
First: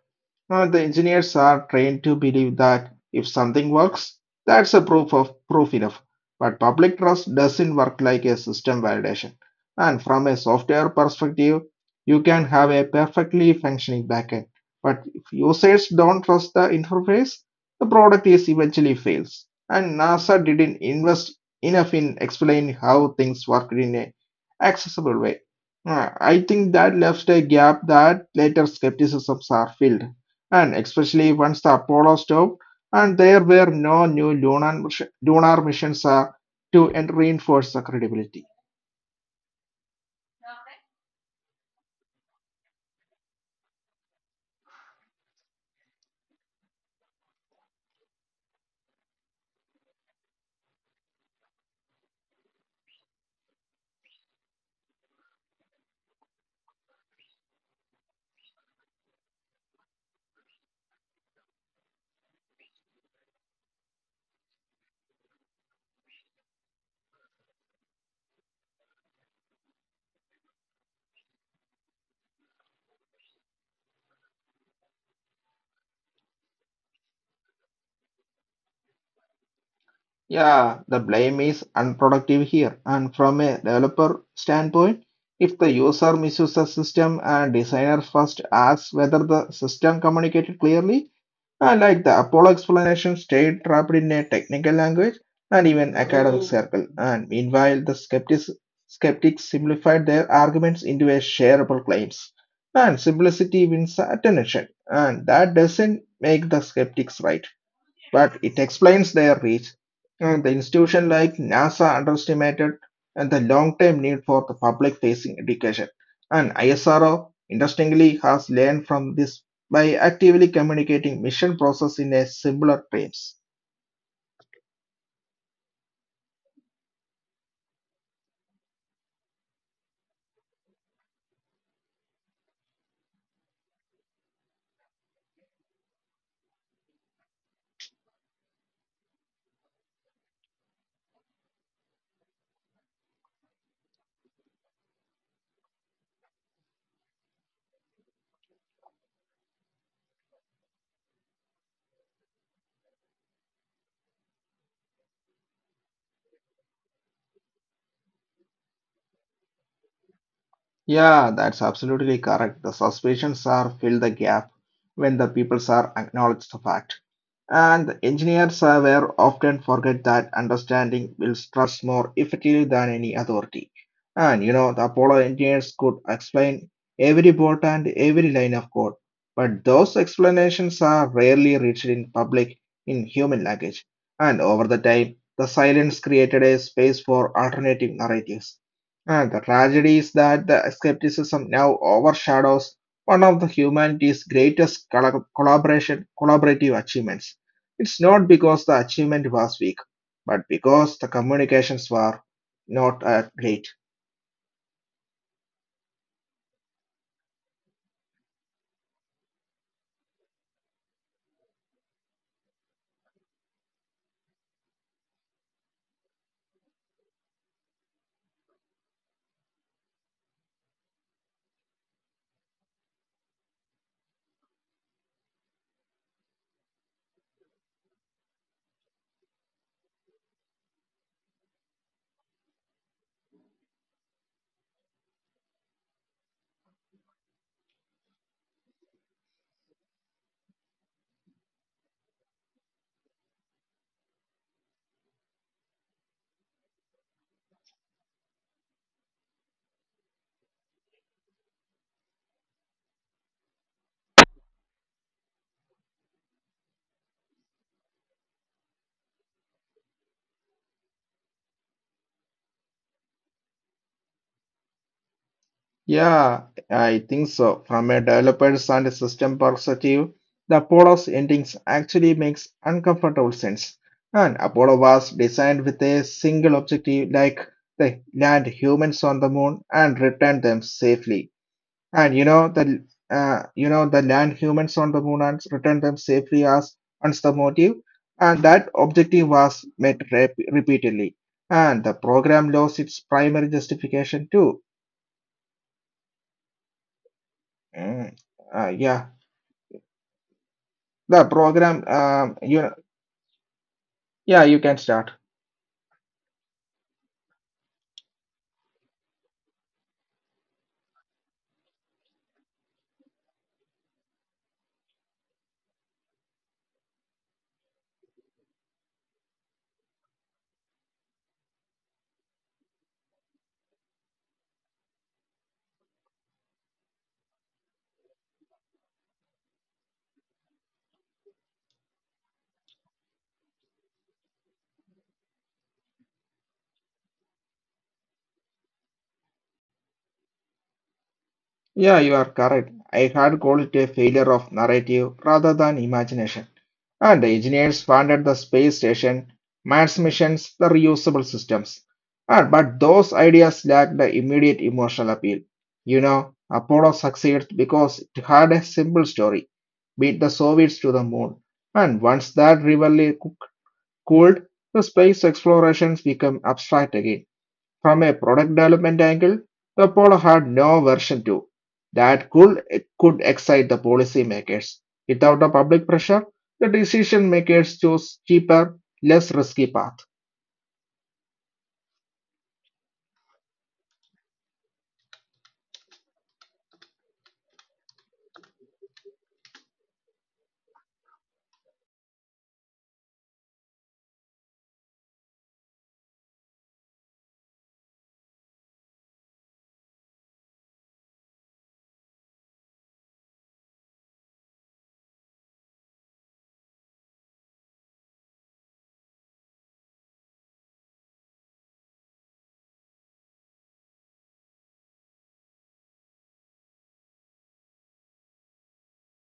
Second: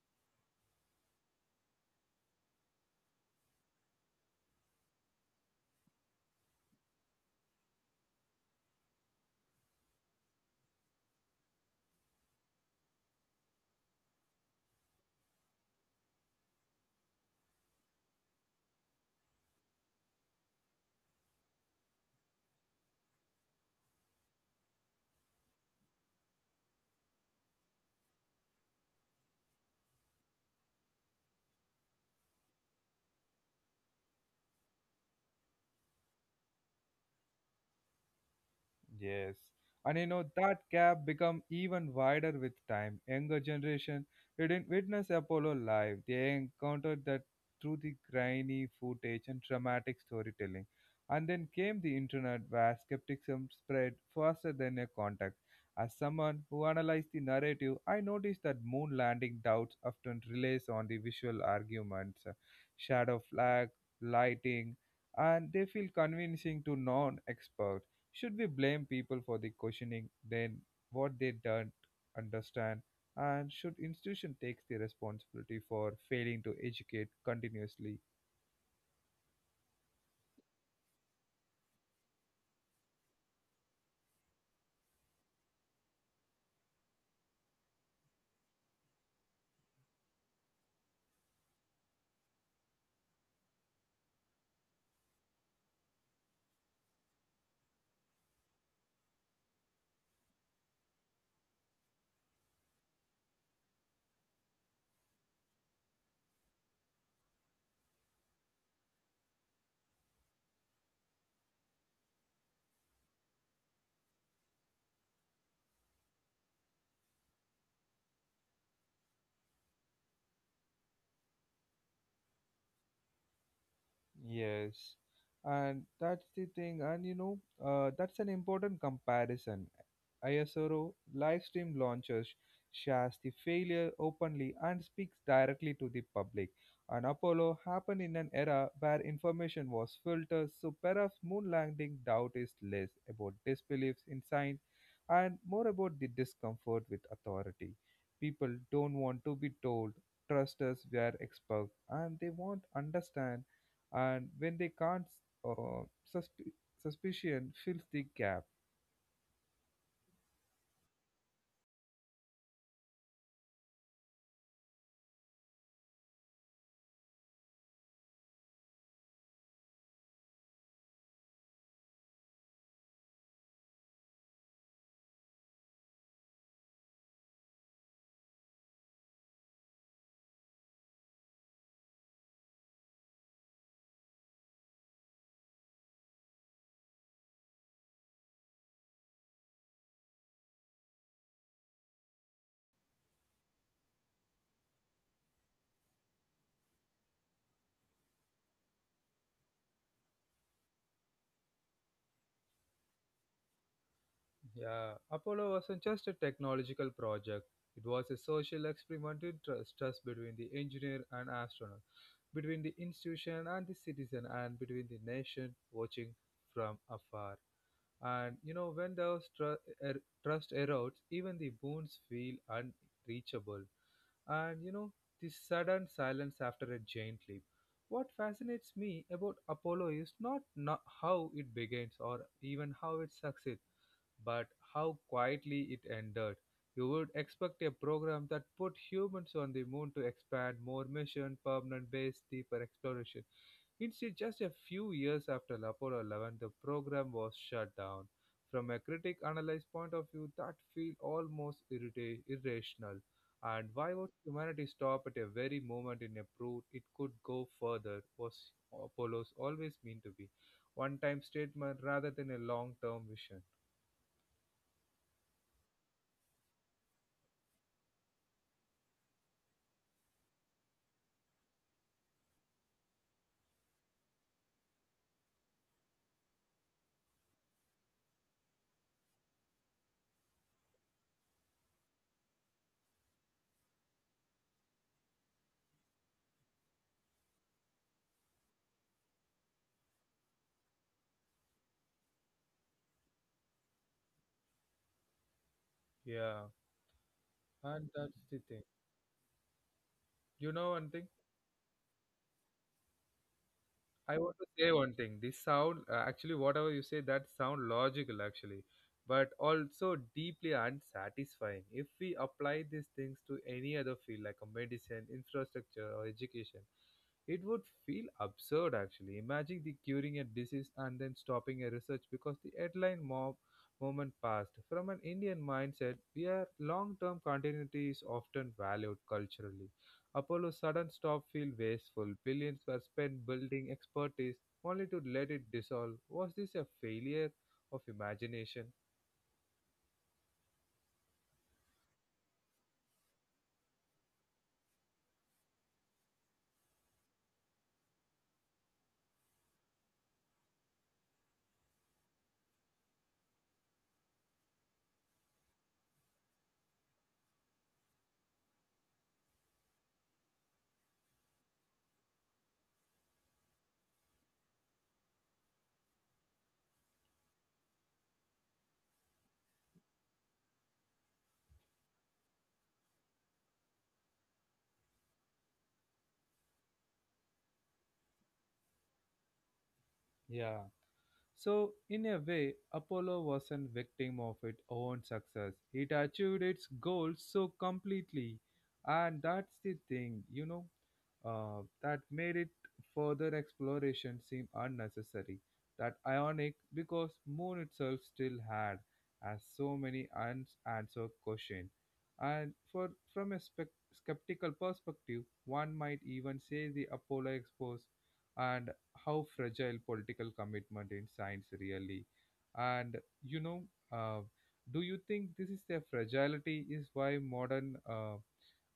B: The engineers are trained to believe that if something works, that's a proof enough. But public trust doesn't work like a system validation. And from a software perspective, you can have a perfectly functioning backend. But if users don't trust the interface, the product is eventually fails. And NASA didn't invest enough in explaining how things work in a accessible way. I think that left a gap that later skepticisms are filled and especially once the Apollo stopped, and there were no new lunar missions to reinforce the credibility.
A: Yes. And you know that gap become even wider with time. Younger generation didn't witness Apollo live. They encountered that through the grainy footage and dramatic storytelling. And then came the internet where skepticism spread faster than a contact. As someone who analyzed the narrative, I noticed that moon landing doubts often relies on the visual arguments, shadow flag, lighting, and they feel convincing to non-experts. Should we blame people for the questioning then what they don't understand? And should institution take the responsibility for failing to educate continuously?
B: Yeah, the blame is unproductive here, and from a developer standpoint, if the user misuses the system and designer first asks whether the system communicated clearly. Like the Apollo explanation stayed trapped in a technical language and even academic circle, and meanwhile skeptics simplified their arguments into a shareable claims. And simplicity wins attention, and that doesn't make the skeptics right but it explains their reach. And the institution like NASA underestimated and the long-term need for the public-facing education. And ISRO, interestingly, has learned from this by actively communicating mission process in a simpler terms.
A: Yes, and that's the thing, and you know, that's an important comparison. ISRO live stream launches shares the failure openly and speaks directly to the public. And Apollo happened in an era where information was filtered, so perhaps moon landing doubt is less about disbeliefs in science and more about the discomfort with authority. People don't want to be told, trust us, we are experts, and they want understand and when they can't, uh, susp- suspicion fills the gap.
B: Yeah, that's absolutely correct. The suspicions are fill the gap when the peoples are acknowledged the fact. And engineers were often forget that understanding builds trust more effectively than any authority. And you know, the Apollo engineers could explain every boat and every line of code, but those explanations are rarely reached in public in human language. And over the time, the silence created a space for alternative narratives. And the tragedy is that the skepticism now overshadows one of the humanity's greatest colla- collaboration collaborative achievements. It's not because the achievement was weak, but because the communications were not great.
A: Yeah, Apollo wasn't just a technological project. It was a social experiment in trust, trust between the engineer and astronaut, between the institution and the citizen, and between the nation watching from afar. And you know, when those trust erodes, even the boons feel unreachable. And you know the sudden silence after a giant leap. What fascinates me about Apollo is not how it begins or even how it succeeds, but how quietly it ended. You would expect a program that put humans on the moon to expand more mission permanent base deeper exploration. Instead, just a few years after Apollo 11, the program was shut down. From a critic analyzed point of view, that feels almost irrational. And why would humanity stop at a very moment in a proof it could go further? Was Apollo's always meant to be one time statement rather than a long term vision?
B: Yeah, I think so. From a developer's and a system perspective, the Apollo's endings actually makes uncomfortable sense. And Apollo was designed with a single objective, like they land humans on the moon and return them safely. And you know the land humans on the moon and return them safely as once the motive, and that objective was met repeatedly, and the program lost its primary justification too.
A: Yeah, and
B: Mm,
A: that's the thing.
B: yeah,
A: You know one thing?
B: the program. You know,
A: I
B: Yeah,
A: want to
B: you can
A: say one
B: start.
A: thing. This sound, actually, whatever you say, that sound logical actually, but also deeply unsatisfying. If we apply these things to any other field like a medicine, infrastructure, or education, it would feel absurd actually. Imagine the curing a disease and then stopping a research because the headline mob moment passed. From an Indian mindset, we are long-term continuity is often valued culturally. Apollo's sudden stop felt wasteful. Billions were spent building expertise only to let it dissolve. Was this a failure of imagination?
B: Yeah, you are correct. I had called it a failure of narrative rather than imagination. And the engineers funded the space station, Mars missions, the reusable systems. Ah, but those ideas lacked the immediate emotional appeal. You know, Apollo succeeds because it had a simple story beat the Soviets to the moon. And once that rivalry cooled, the space explorations become abstract again. From a product development angle, the Apollo had no version 2 that could excite the policymakers. Without the public pressure, the decision makers chose cheaper, less risky path.
A: Yeah. So, in a way, Apollo wasn't victim of its own success. It achieved its goals so completely, and that's the thing, you know, that made it further exploration seem unnecessary. That ionic because Moon itself still had as so many unanswered questions, and for from a skeptical perspective, one might even say the Apollo exposed and how fragile political commitment in science really. And you know, uh, do you think this is their fragility is why modern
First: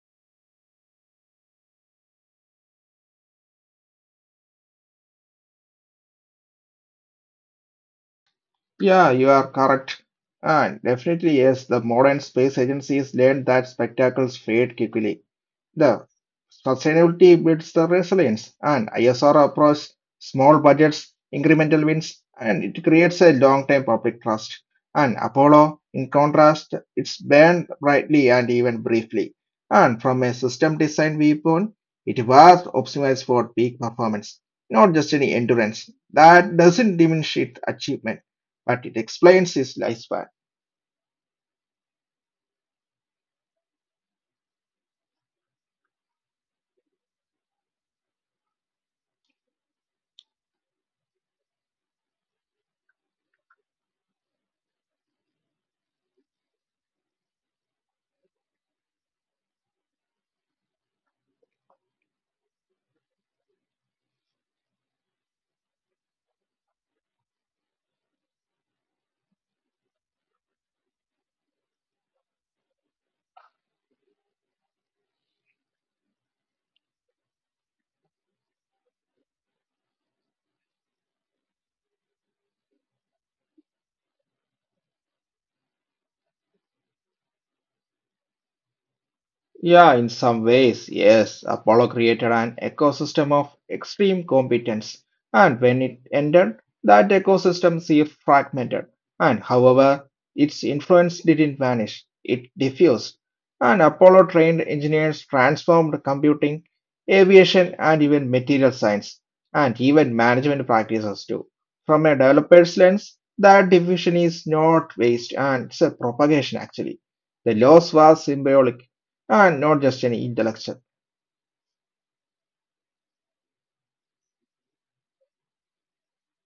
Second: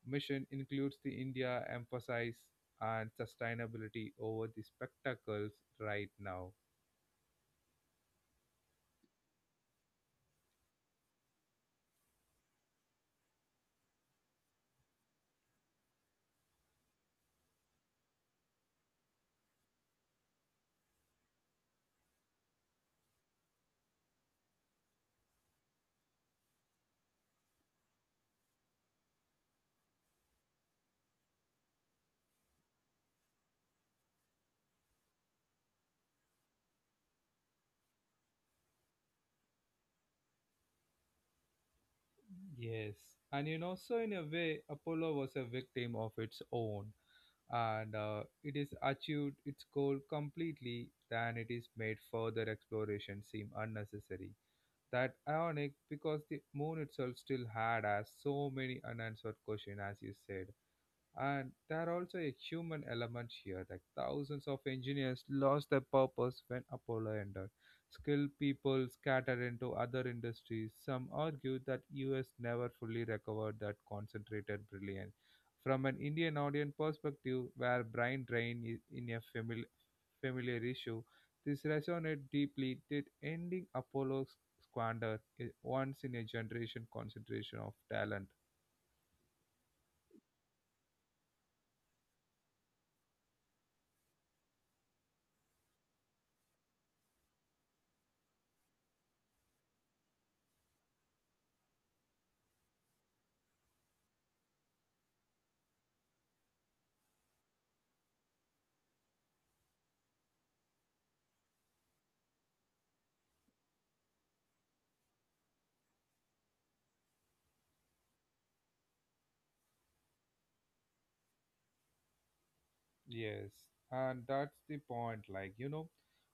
A: mission includes the India emphasize and sustainability over the spectacles right now?
B: Yeah, you are correct. And definitely, yes, the modern space agencies learned that spectacles fade quickly. The sustainability builds the resilience, and ISR approach small budgets, incremental wins, and it creates a long-term public trust. And Apollo, in contrast, it's burned brightly and even briefly. And from a system design viewpoint, it was optimized for peak performance, not just any endurance. That doesn't diminish its achievement, but it explains its lifespan.
A: Yes. And you know, so in a way Apollo was a victim of its own, and it is achieved its goal completely then it is made further exploration seem unnecessary. That ironic because the moon itself still had as so many unanswered questions as you said. And there are also a human element here. Like thousands of engineers lost their purpose when Apollo ended. Skilled people scattered into other industries. Some argue that US never fully recovered that concentrated brilliance. From an Indian audience perspective, where brain drain is in a familiar issue, this resonated deeply. Did ending Apollo's squander a once in a generation concentration of talent?
B: Yeah, in some ways, yes. Apollo created an ecosystem of extreme competence, and when it ended, that ecosystem seemed fragmented. And however, its influence didn't vanish, it diffused. And Apollo trained engineers transformed computing, aviation, and even material science, and even management practices too. From a developer's lens, that diffusion is not waste and it's a propagation actually. The loss was symbolic and not just any intellectual.
A: Yes, and that's the point. Like, you know,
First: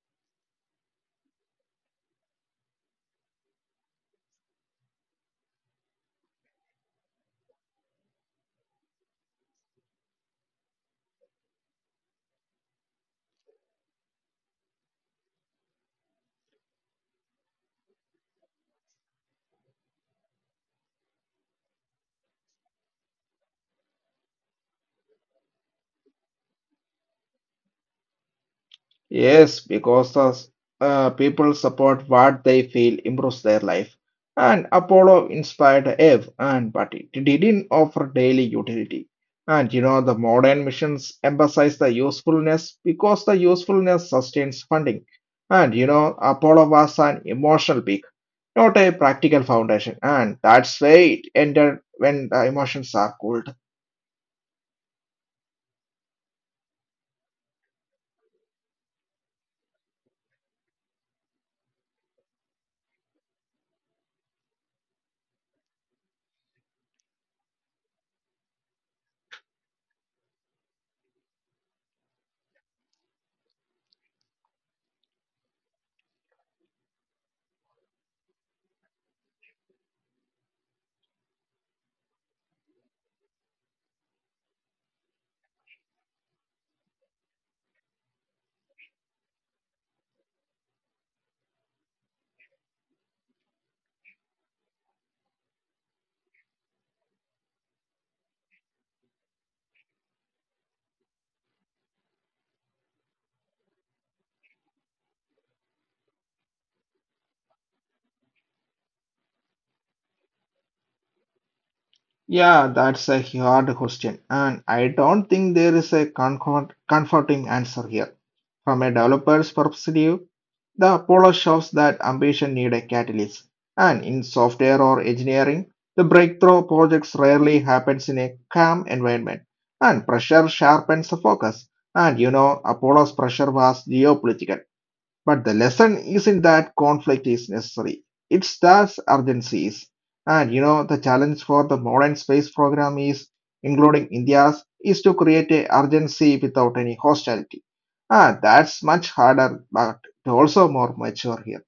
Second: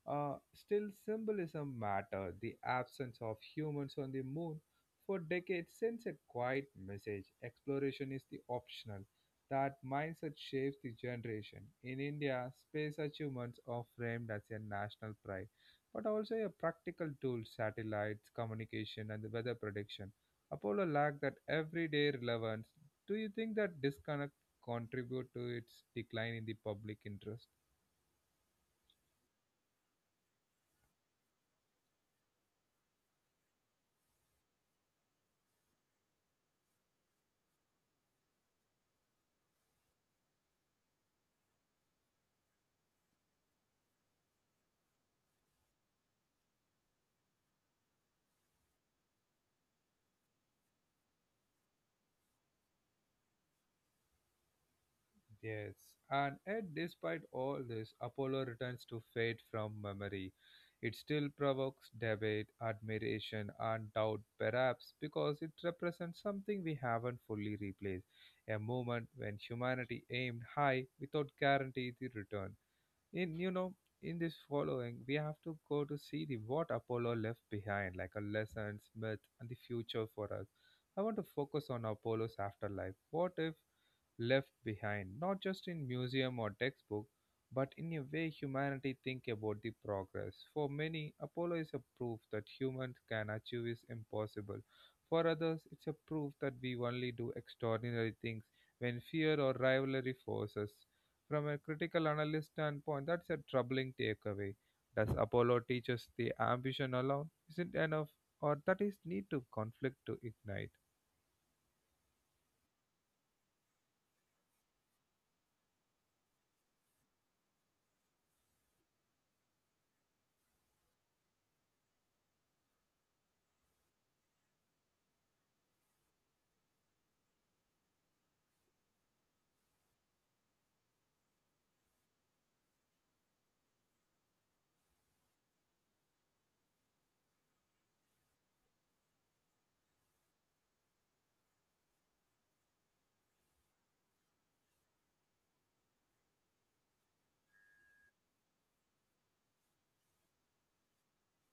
A: still symbolism matter. The absence of humans on the moon for decades sends a quiet message. Exploration is the optional. That mindset shapes the generation. In India, space achievements are framed as a national pride, but also a practical tool: satellites, communication, and the weather prediction. Apollo lacked that everyday relevance. Do you think that disconnect contribute to its decline in the public interest?
B: Yes, because the people support what they feel improves their life. And Apollo inspired Eve, and but it didn't offer daily utility. And you know the modern missions emphasize the usefulness because the usefulness sustains funding. And you know Apollo was an emotional peak, not a practical foundation, and that's why it ended when the emotions are cooled.
A: Yes, and yet, despite all this, Apollo returns to fate from memory. It still provokes debate, admiration, and doubt, perhaps because it represents something we haven't fully replaced, a moment when humanity aimed high without guarantee the return. In, you know, in this following we have to go to see the what Apollo left behind, like a lessons myth and the future for us. I want to focus on Apollo's afterlife, what if left behind, not just in museum or textbook, but in a way humanity think about the progress. For many, Apollo is a proof that humans can achieve is impossible. For others, it's a proof that we only do extraordinary things when fear or rivalry forces. From a critical analyst standpoint, that's a troubling takeaway. Does Apollo teach us the ambition alone isn't enough, or that is need to conflict to ignite?
B: Yeah, that's a hard question, and I don't think there is a comforting answer here. From a developer's perspective, the Apollo shows that ambition need a catalyst, and in software or engineering, the breakthrough projects rarely happens in a calm environment, and pressure sharpens the focus. And you know, Apollo's pressure was geopolitical. But the lesson isn't that conflict is necessary. It's that urgency is. And you know, the challenge for the modern space program is, including India's, is to create a urgency without any hostility. Ah, that's much harder, but also more mature here.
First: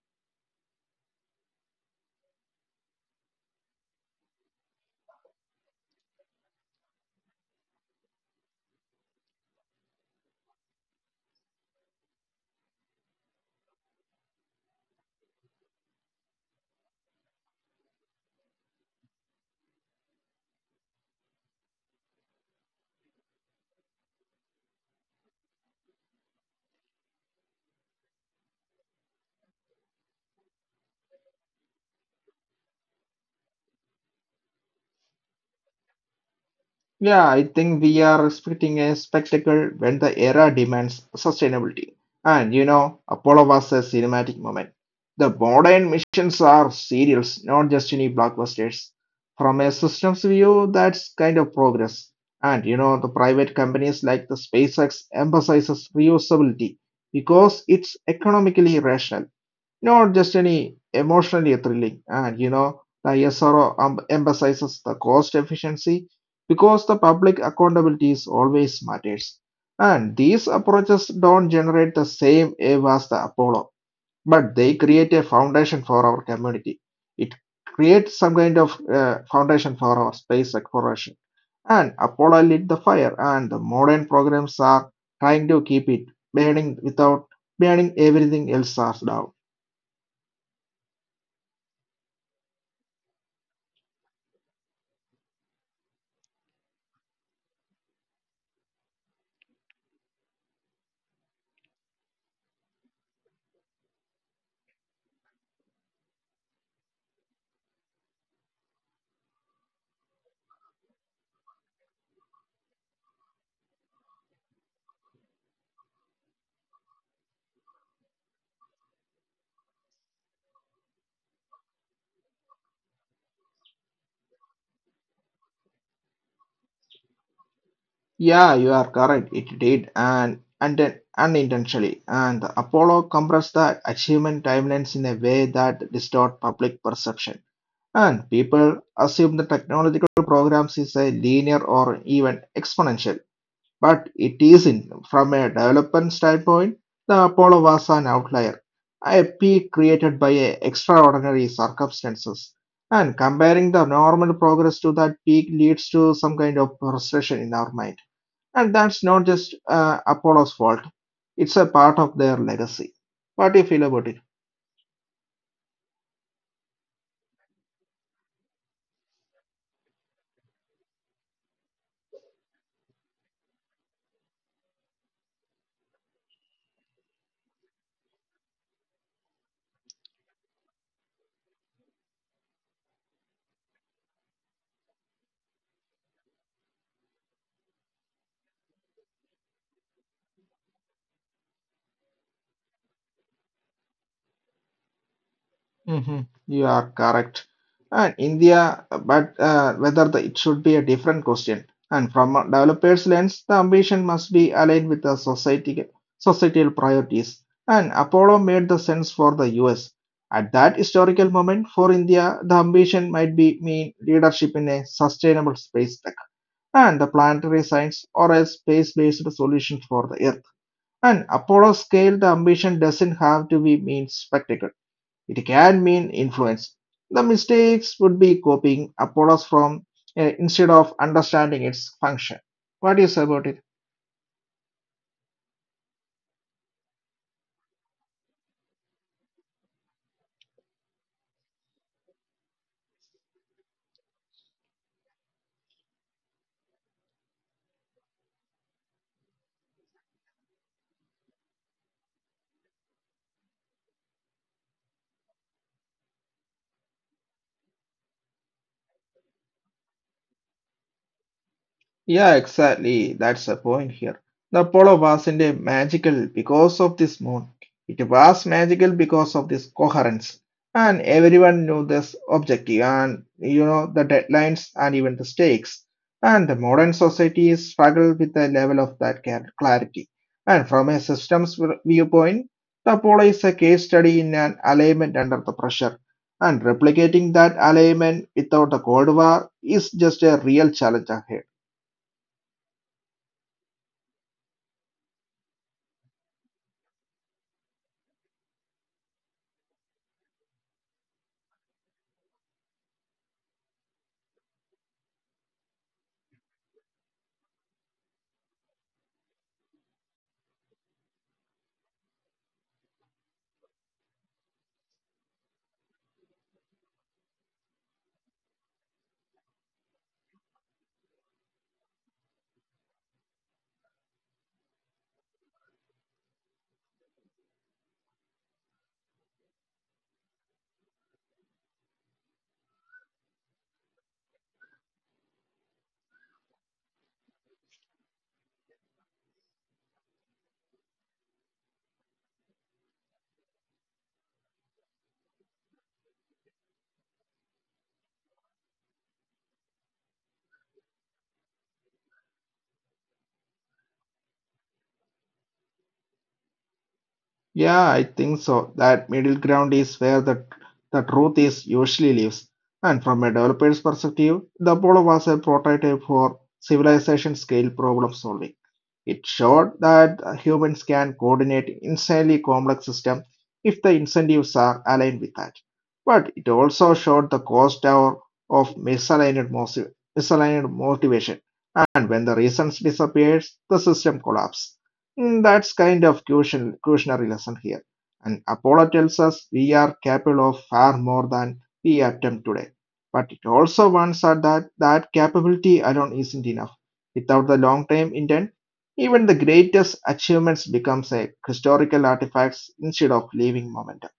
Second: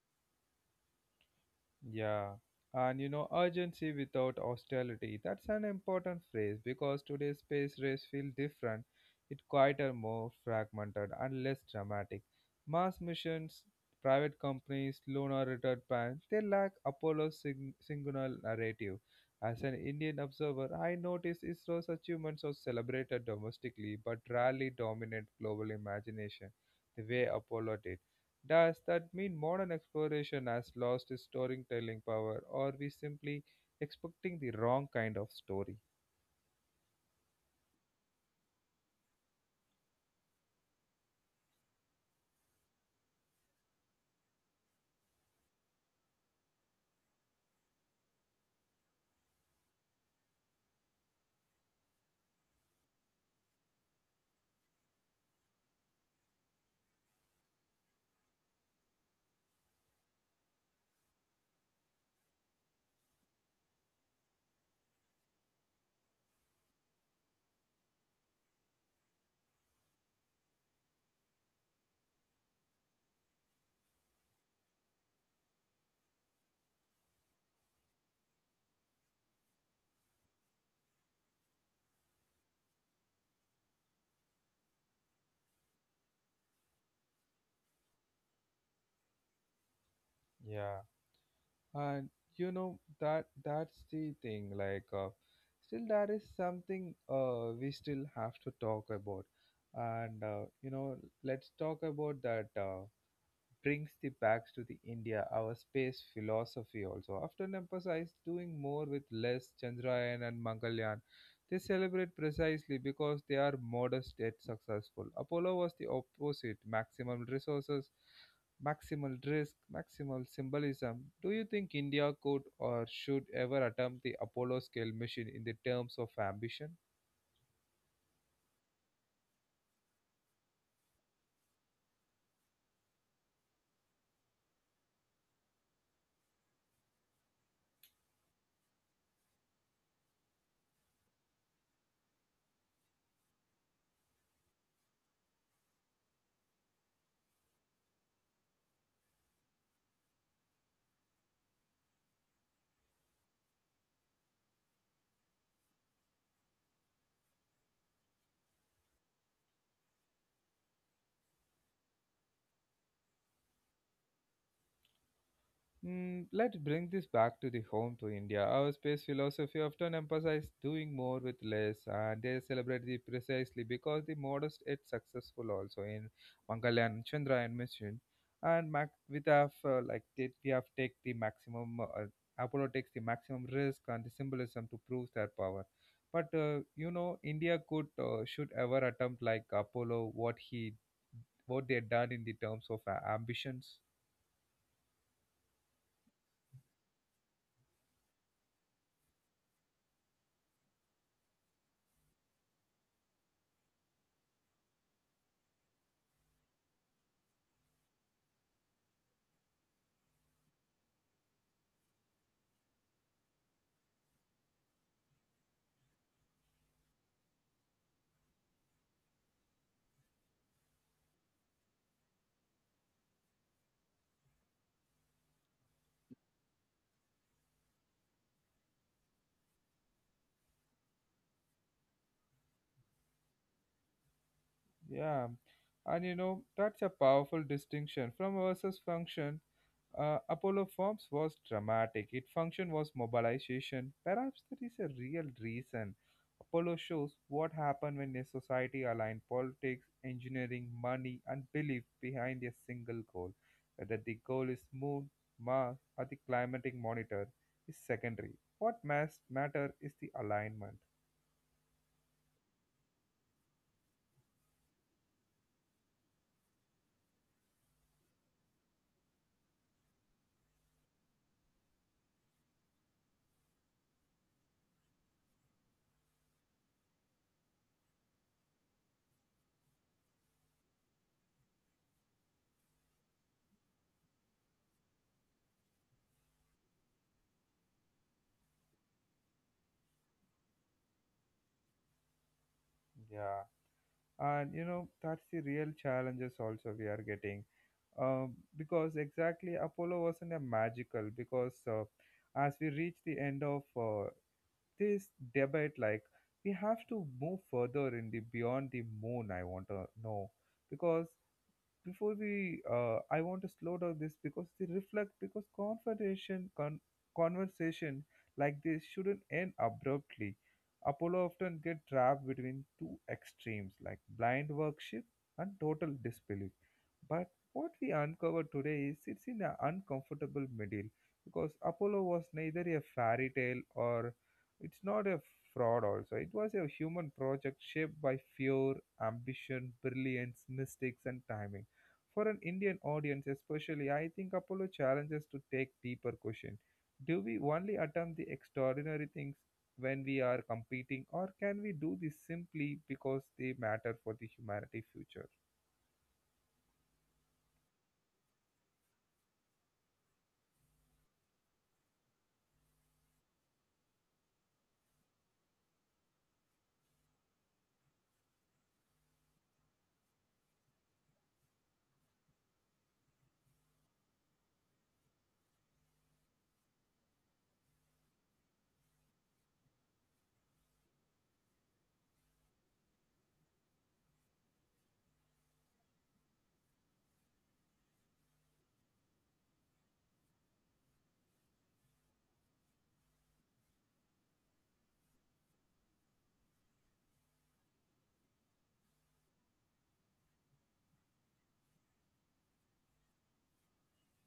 A: Yeah, and you know, urgency without hostility. That's an important phrase because today's space race feel different. It quieter, more fragmented, and less dramatic. Mass missions, private companies, lunar return plans, they lack Apollo's singular narrative. As an Indian observer, I noticed ISRO's achievements are celebrated domestically but rarely dominate global imagination the way Apollo did. Does that mean modern exploration has lost its storytelling power, or we simply expecting the wrong kind of story?
B: Yeah, I think we are expecting a spectacle when the era demands sustainability. Apollo was a cinematic moment. The modern missions are serials, not just any blockbusters. From a systems view, that's kind of progress. The private companies like the SpaceX emphasizes reusability because it's economically rational, not just any emotionally thrilling. The SRO emphasizes the cost efficiency because the public accountability is always matters. And these approaches don't generate the same wave as the Apollo, but they create a foundation for our community. It creates some kind of foundation for our space exploration. And Apollo lit the fire, and the modern programs are trying to keep it burning without burning everything else down.
A: Yeah, and you know that's the thing. Like, still that is something we still have to talk about, and you know, let's talk about that. Brings the bags to the India, our space philosophy also often emphasised doing more with less Chandrayaan and Mangalyaan. They celebrate precisely because they are modest yet successful. Apollo was the opposite, maximum resources, maximal risk, maximal symbolism. Do you think India could or should ever attempt the Apollo scale mission in the terms of ambition?
B: Yeah, you are correct. It did, and then unintentionally, and the Apollo compressed the achievement timelines in a way that distort public perception, and people assume the technological programs is a linear or even exponential, but it isn't. From a development standpoint, the Apollo was an outlier, a peak created by a extraordinary circumstances. And comparing the normal progress to that peak leads to some kind of frustration in our mind, and that's not just Apollo's fault, it's a part of their legacy. What do you feel about it?
A: Mm, let's bring this back to the home to India. Our space philosophy often emphasizes doing more with less, and they celebrate the precisely because the modest is successful also in Mangalyaan, Chandra, and mission, and Mac with have like did we have take the maximum Apollo takes the maximum risk and the symbolism to prove their power. But you know, India could should ever attempt like Apollo what he what they had done in the terms of ambitions.
B: Hmm. You are correct. And India, but whether the, it should be a different question. And from a developer's lens, the ambition must be aligned with the society, societal priorities. And Apollo made the sense for the US. At that historical moment for India, the ambition might be mean leadership in a sustainable space and the planetary science or a space-based solution for the Earth. An Apollo-scale ambition doesn't have to be mean spectacle. It can mean influence. The mistakes would be copying Apollo's from instead of understanding its function. What do you say about it?
A: Yeah, and you know, that's a powerful distinction. From versus function, Apollo forms was dramatic. Its function was mobilization. Perhaps there is a real reason. Apollo shows what happened when a society aligned politics, engineering, money, and belief behind a single goal. Whether the goal is moon, Mars, or the climatic monitor is secondary. What must matter is the alignment.
B: Yeah, exactly. That's the point here. The Apollo wasn't a magical because of this moon. It was magical because of this coherence. And everyone knew this objective and, you know, the deadlines and even the stakes. And the modern society is struggled with the level of that clarity. And from a viewpoint, the Apollo is a case study in an alignment under the pressure. And replicating that alignment without the Cold War is just a real challenge ahead.
A: Yeah, and you know that's the real challenges also we are getting because exactly Apollo wasn't a magical because as we reach the end of this debate, like we have to move further in the beyond the moon. I want to know because before we, I want to slow down this because they reflect because conversation like this shouldn't end abruptly. Apollo often get trapped between two extremes, like blind worship and total disbelief, but what we uncover today is it's in an uncomfortable middle, because Apollo was neither a fairy tale or it's not a fraud also. It was a human project shaped by fear, ambition, brilliance, mistakes, and timing. For an Indian audience, especially, I think Apollo challenges to take deeper question. Do we only attempt the extraordinary things when we are competing, or can we do this simply because they matter for the humanity future?
B: Yeah, I think so. That middle ground is where the truth is usually lives. And from a developer's perspective, the Apollo was a prototype for civilization scale problem solving. It showed that humans can coordinate insanely complex systems if the incentives are aligned with that. But it also showed the cost of misaligned, misaligned motivation. And when the reasons disappears, the system collapses. Mm, that's kind of cautionary lesson here. And Apollo tells us we are capable of far more than we attempt today. But it also warns us that that capability alone isn't enough. Without the long-term intent, even the greatest achievements becomes a historical artifacts instead of living momentum.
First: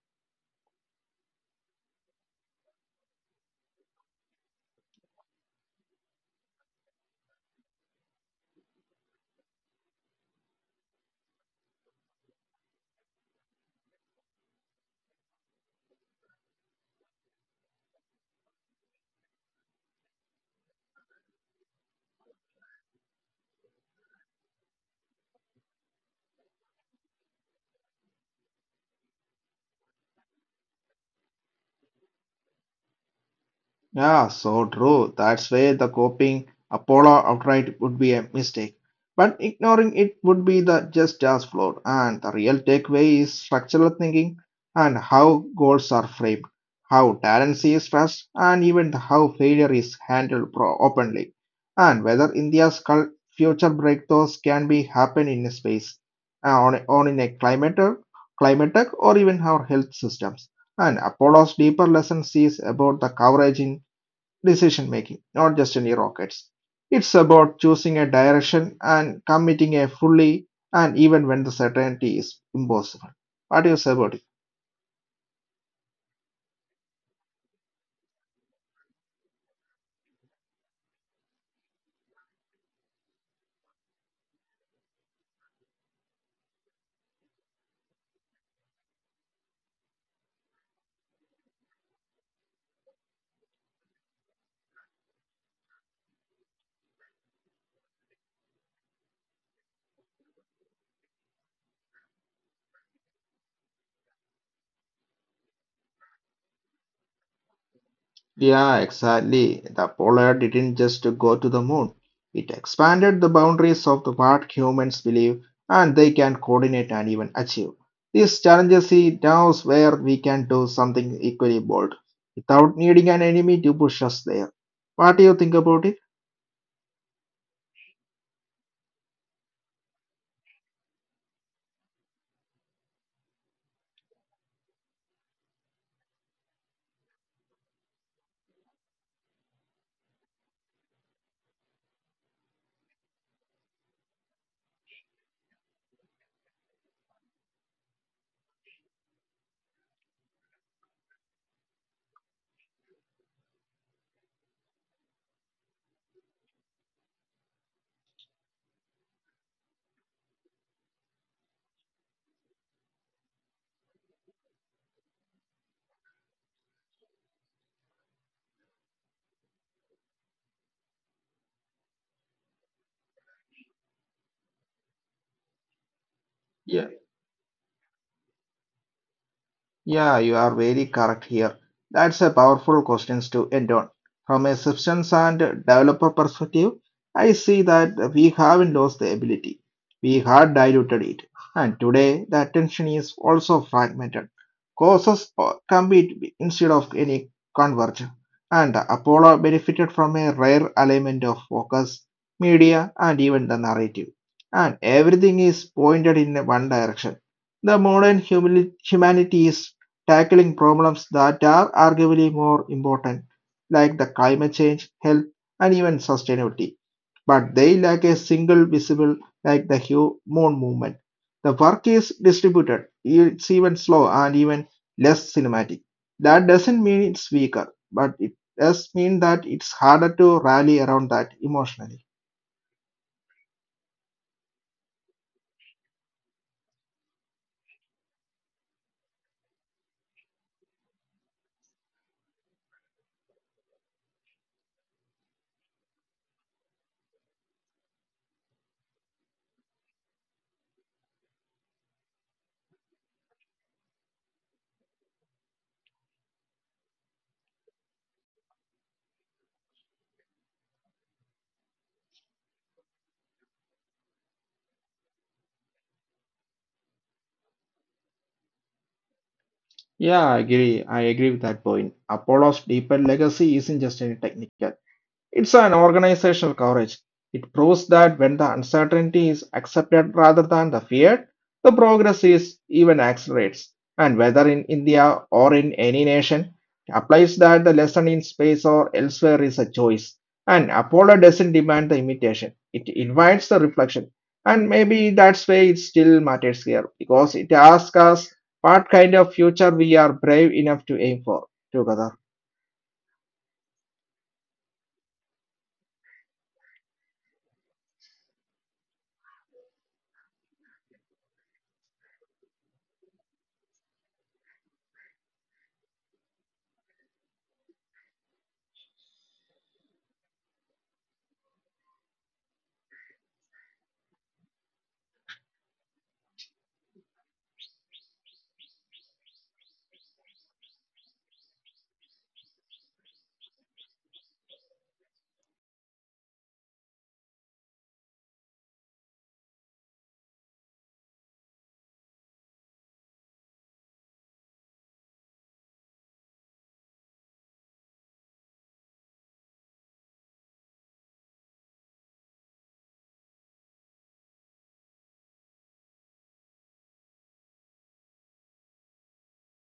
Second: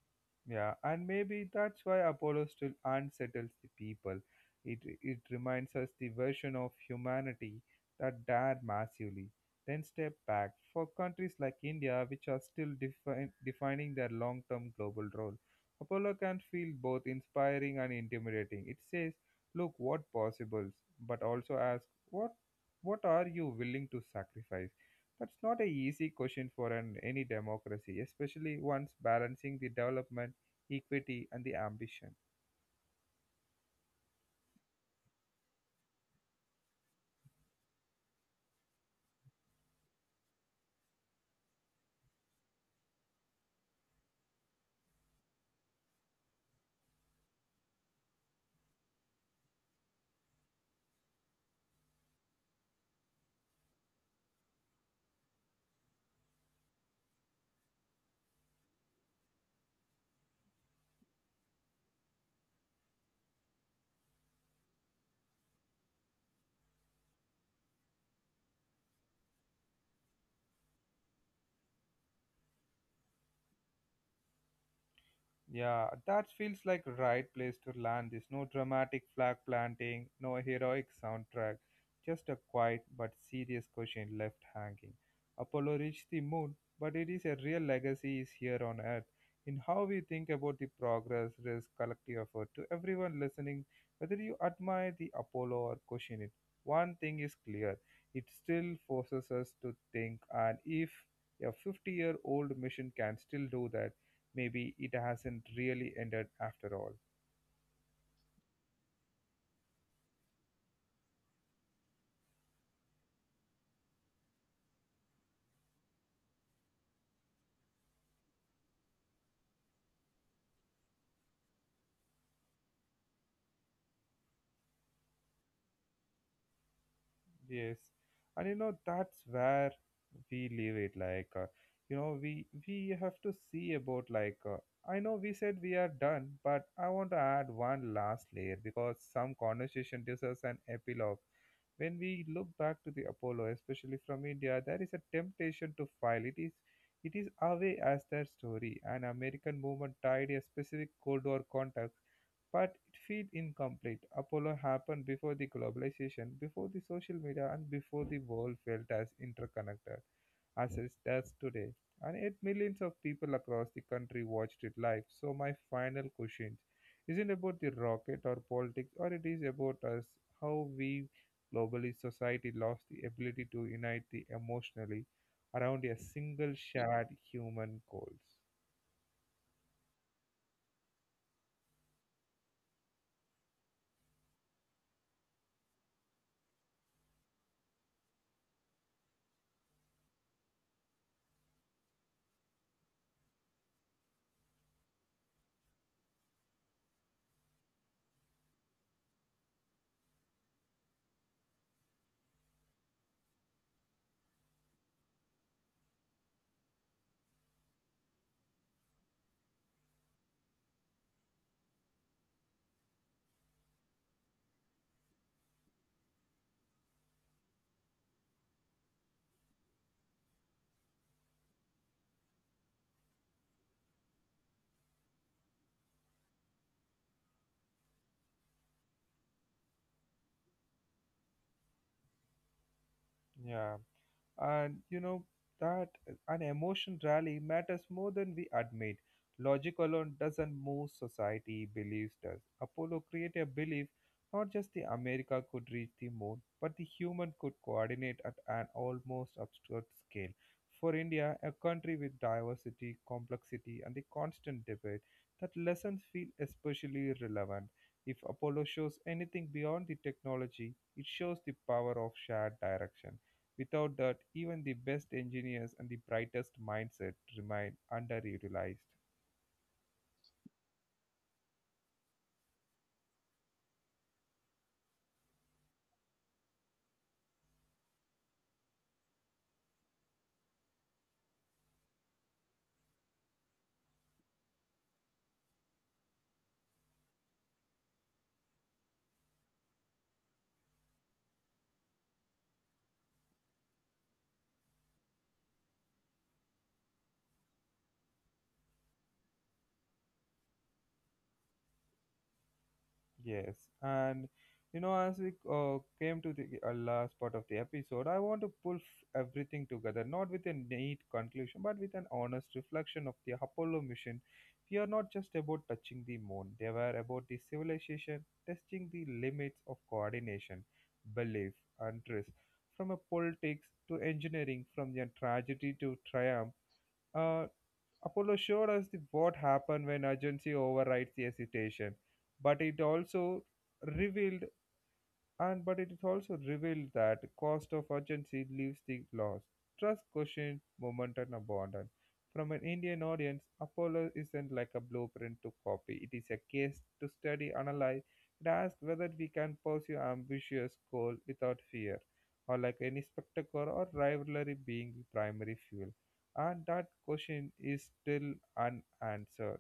A: Yeah, and maybe that's why Apollo still unsettles the people. It reminds us the version of humanity that dared massively, then step back. For countries like India, which are still defining their long term global role, Apollo can feel both inspiring and intimidating. It says, look what possibles, but also asks, what are you willing to sacrifice? That's not an easy question for any democracy, especially once balancing the development, equity, and the ambition.
B: Yeah, so true. That's why the copying Apollo outright would be a mistake. But ignoring it would be the just as flawed. And the real takeaway is structural thinking and how goals are framed, how talent is trust, and even how failure is handled openly, and whether future breakthroughs can be happen in a space, on in a climate tech, or even our health systems. And Apollo's deeper lesson is about the coverage in decision making, not just any rockets. It's about choosing a direction and committing a fully and even when the certainty is impossible. What do you say about it?
A: Yeah, that feels like right place to land this. No dramatic flag planting, no heroic soundtrack, just a quiet but serious question left hanging. Apollo reached the moon, but it is a real legacy is here on Earth in how we think about the progress, risk, collective effort. To everyone listening, whether you admire the Apollo or question it, one thing is clear: it still forces us to think, and if a 50-year-old mission can still do that, maybe it hasn't really ended after all.
B: Yeah, exactly. The polar didn't just go to the moon. It expanded the boundaries of the what humans believe and they can coordinate and even achieve. These challenges see now where we can do something equally bold without needing an enemy to push us there. What do you think about it?
A: Yes, and you know that's where we leave it. Like, we have to see about like. I know we said we are done, but I want to add one last layer because some conversation deserves an epilogue. When we look back to the Apollo, especially from India, there is a temptation to file. It is away as their story, an American movement tied a specific Cold War context. But it feels incomplete. Apollo happened before the globalization, before the social media, and before the world felt as interconnected as it does today. And yet, millions of people across the country watched it live. So, my final question isn't about the rocket or politics, or it is about us, how we globally society lost the ability to unite the emotionally around a single shared human goals.
B: Yeah, you are very correct here. That's a powerful question to end on. From a substance and developer perspective, I see that we haven't lost the ability. We had diluted it. And today, the attention is also fragmented. Courses compete instead of any converge. And Apollo benefited from a rare alignment of focus, media, and even the narrative. And everything is pointed in one direction. The modern humanity is tackling problems that are arguably more important, like the climate change, health, and even sustainability. But they lack a single visible, like the human movement. The work is distributed, it's even slow and even less cinematic. That doesn't mean it's weaker, but it does mean that it's harder to rally around that emotionally.
A: Yeah. And you know that an emotion rally matters more than we admit. Logic alone doesn't move society, beliefs does. Apollo created a belief, not just the America could reach the moon, but the human could coordinate at an almost absurd scale. For India, a country with diversity, complexity, and the constant debate, that lessons feel especially relevant. If Apollo shows anything beyond the technology, it shows the power of shared direction. Without that, even the best engineers and the brightest mindset remain underutilized.
B: Yeah, I agree. I agree with that point. Apollo's deeper legacy isn't just any technical. It's an organizational coverage. It proves that when the uncertainty is accepted rather than the feared, the progress is even accelerates. And whether in India or in any nation, applies that the lesson in space or elsewhere is a choice. And Apollo doesn't demand the imitation. It invites the reflection. And maybe that's why it still matters here, because it asks us what kind of future we are brave enough to aim for. Together.
A: Yes, and you know, as we came to the last part of the episode, I want to everything together, not with a neat conclusion, but with an honest reflection of the Apollo mission. We are not just about touching the moon; they were about the civilization, testing the limits of coordination, belief, and trust. From a politics to engineering, from the tragedy to triumph. Uh, Apollo showed us the, what happened when urgency overrides the hesitation, but it also revealed and but it is also revealed that cost of urgency leaves the lost. Trust questions, moment and abandon. From an Indian audience, Apollo isn't like a blueprint to copy. It is a case to study, analyze, and ask whether we can pursue ambitious goal without fear, or like any spectacle or rivalry being the primary fuel. And that question is still unanswered.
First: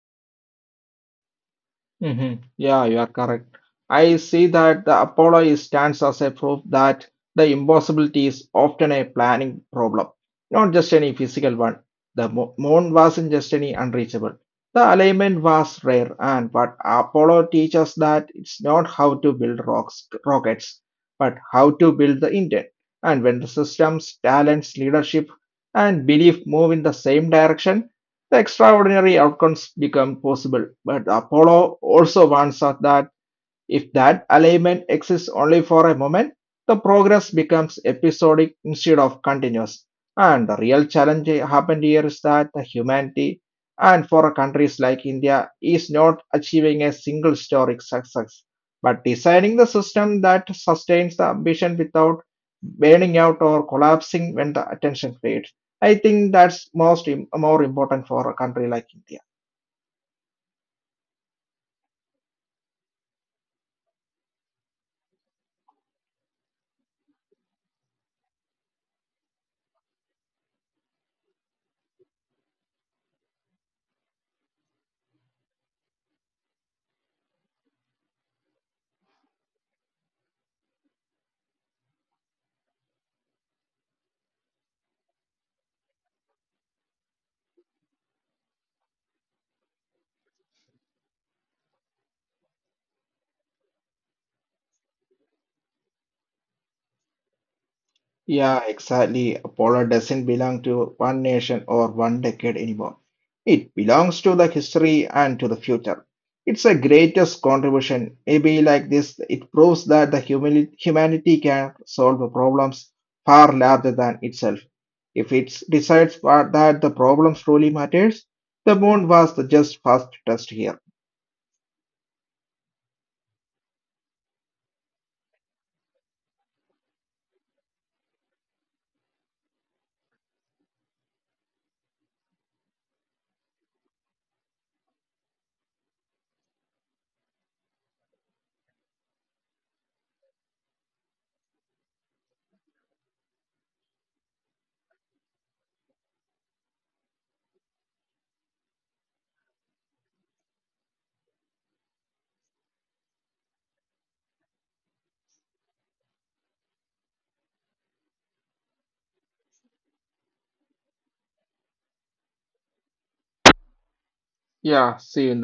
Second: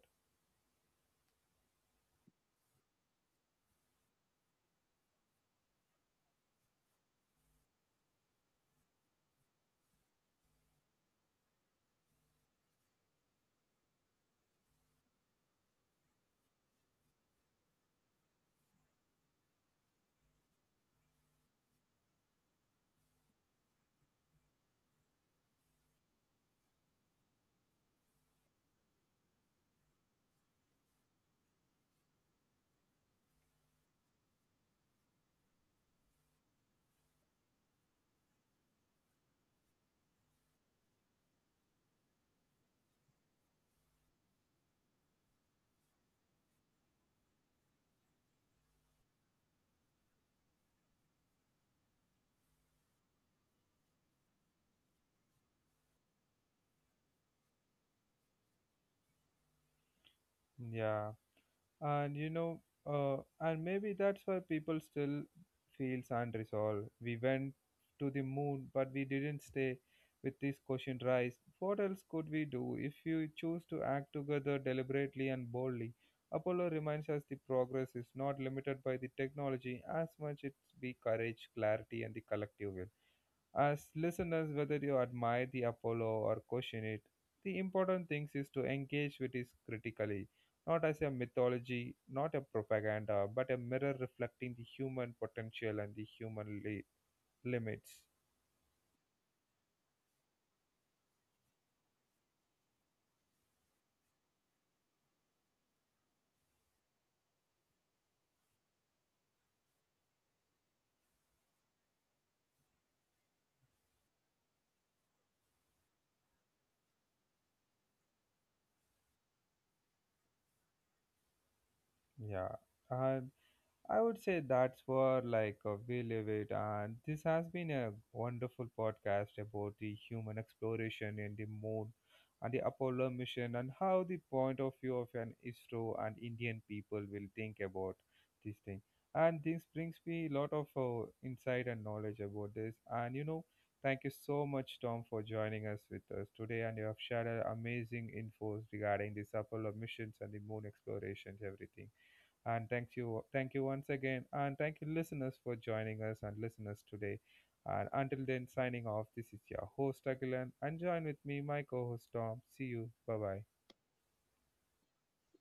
B: Hmm. Yeah, you are correct. I see that the stands as a proof that the impossibility is often a planning problem, not just any physical one. The moon wasn't just any unreachable. The alignment was rare, and but Apollo teaches that it's not how to build rockets, but how to build the intent. And when the systems, talents, leadership, and belief move in the same direction, the extraordinary outcomes become possible, but Apollo also warns us that if that alignment exists only for a moment, the progress becomes episodic instead of continuous. And the real challenge happened here is that the humanity and for countries like India is not achieving a single historic success, but designing the system that sustains the ambition without burning out or collapsing when the attention fades. I think that's most more important for a country like India.
A: Yeah. And you know, uh, and maybe that's why people still feels unresolved. We went to the moon, but we didn't stay with this question rise. What else could we do if you choose to act together deliberately and boldly? Apollo reminds us the progress is not limited by the technology as much it's be courage, clarity, and the collective will. As listeners, whether you admire the Apollo or question it, the important thing is to engage with it critically, not as a mythology, not a propaganda, but a mirror reflecting the human potential and the limits.
B: Yeah, exactly. Apollo doesn't belong to one nation or one decade anymore. It belongs to the history and to the future. It's a greatest contribution. Maybe like this, it proves that the humanity can solve the problems far larger than itself. If it decides that the problems truly matters, the moon was the just first test here.
A: Yeah. And I would say that's where like we live it, and this has been a wonderful podcast about the human exploration in the moon and the Apollo mission and how the point of view of an ISRO and Indian people will think about this thing. And this brings me a lot of insight and knowledge about this. And you know, thank you so much, Tom, for joining us with us today, and you have shared amazing infos regarding this Apollo missions and the moon explorations, everything. And thank you once again, and thank you, listeners, for joining us and listeners today. And until then, signing off. This is your host Agilan, and join with me, my co-host Tom. See you. Bye bye.
B: Yeah, see you in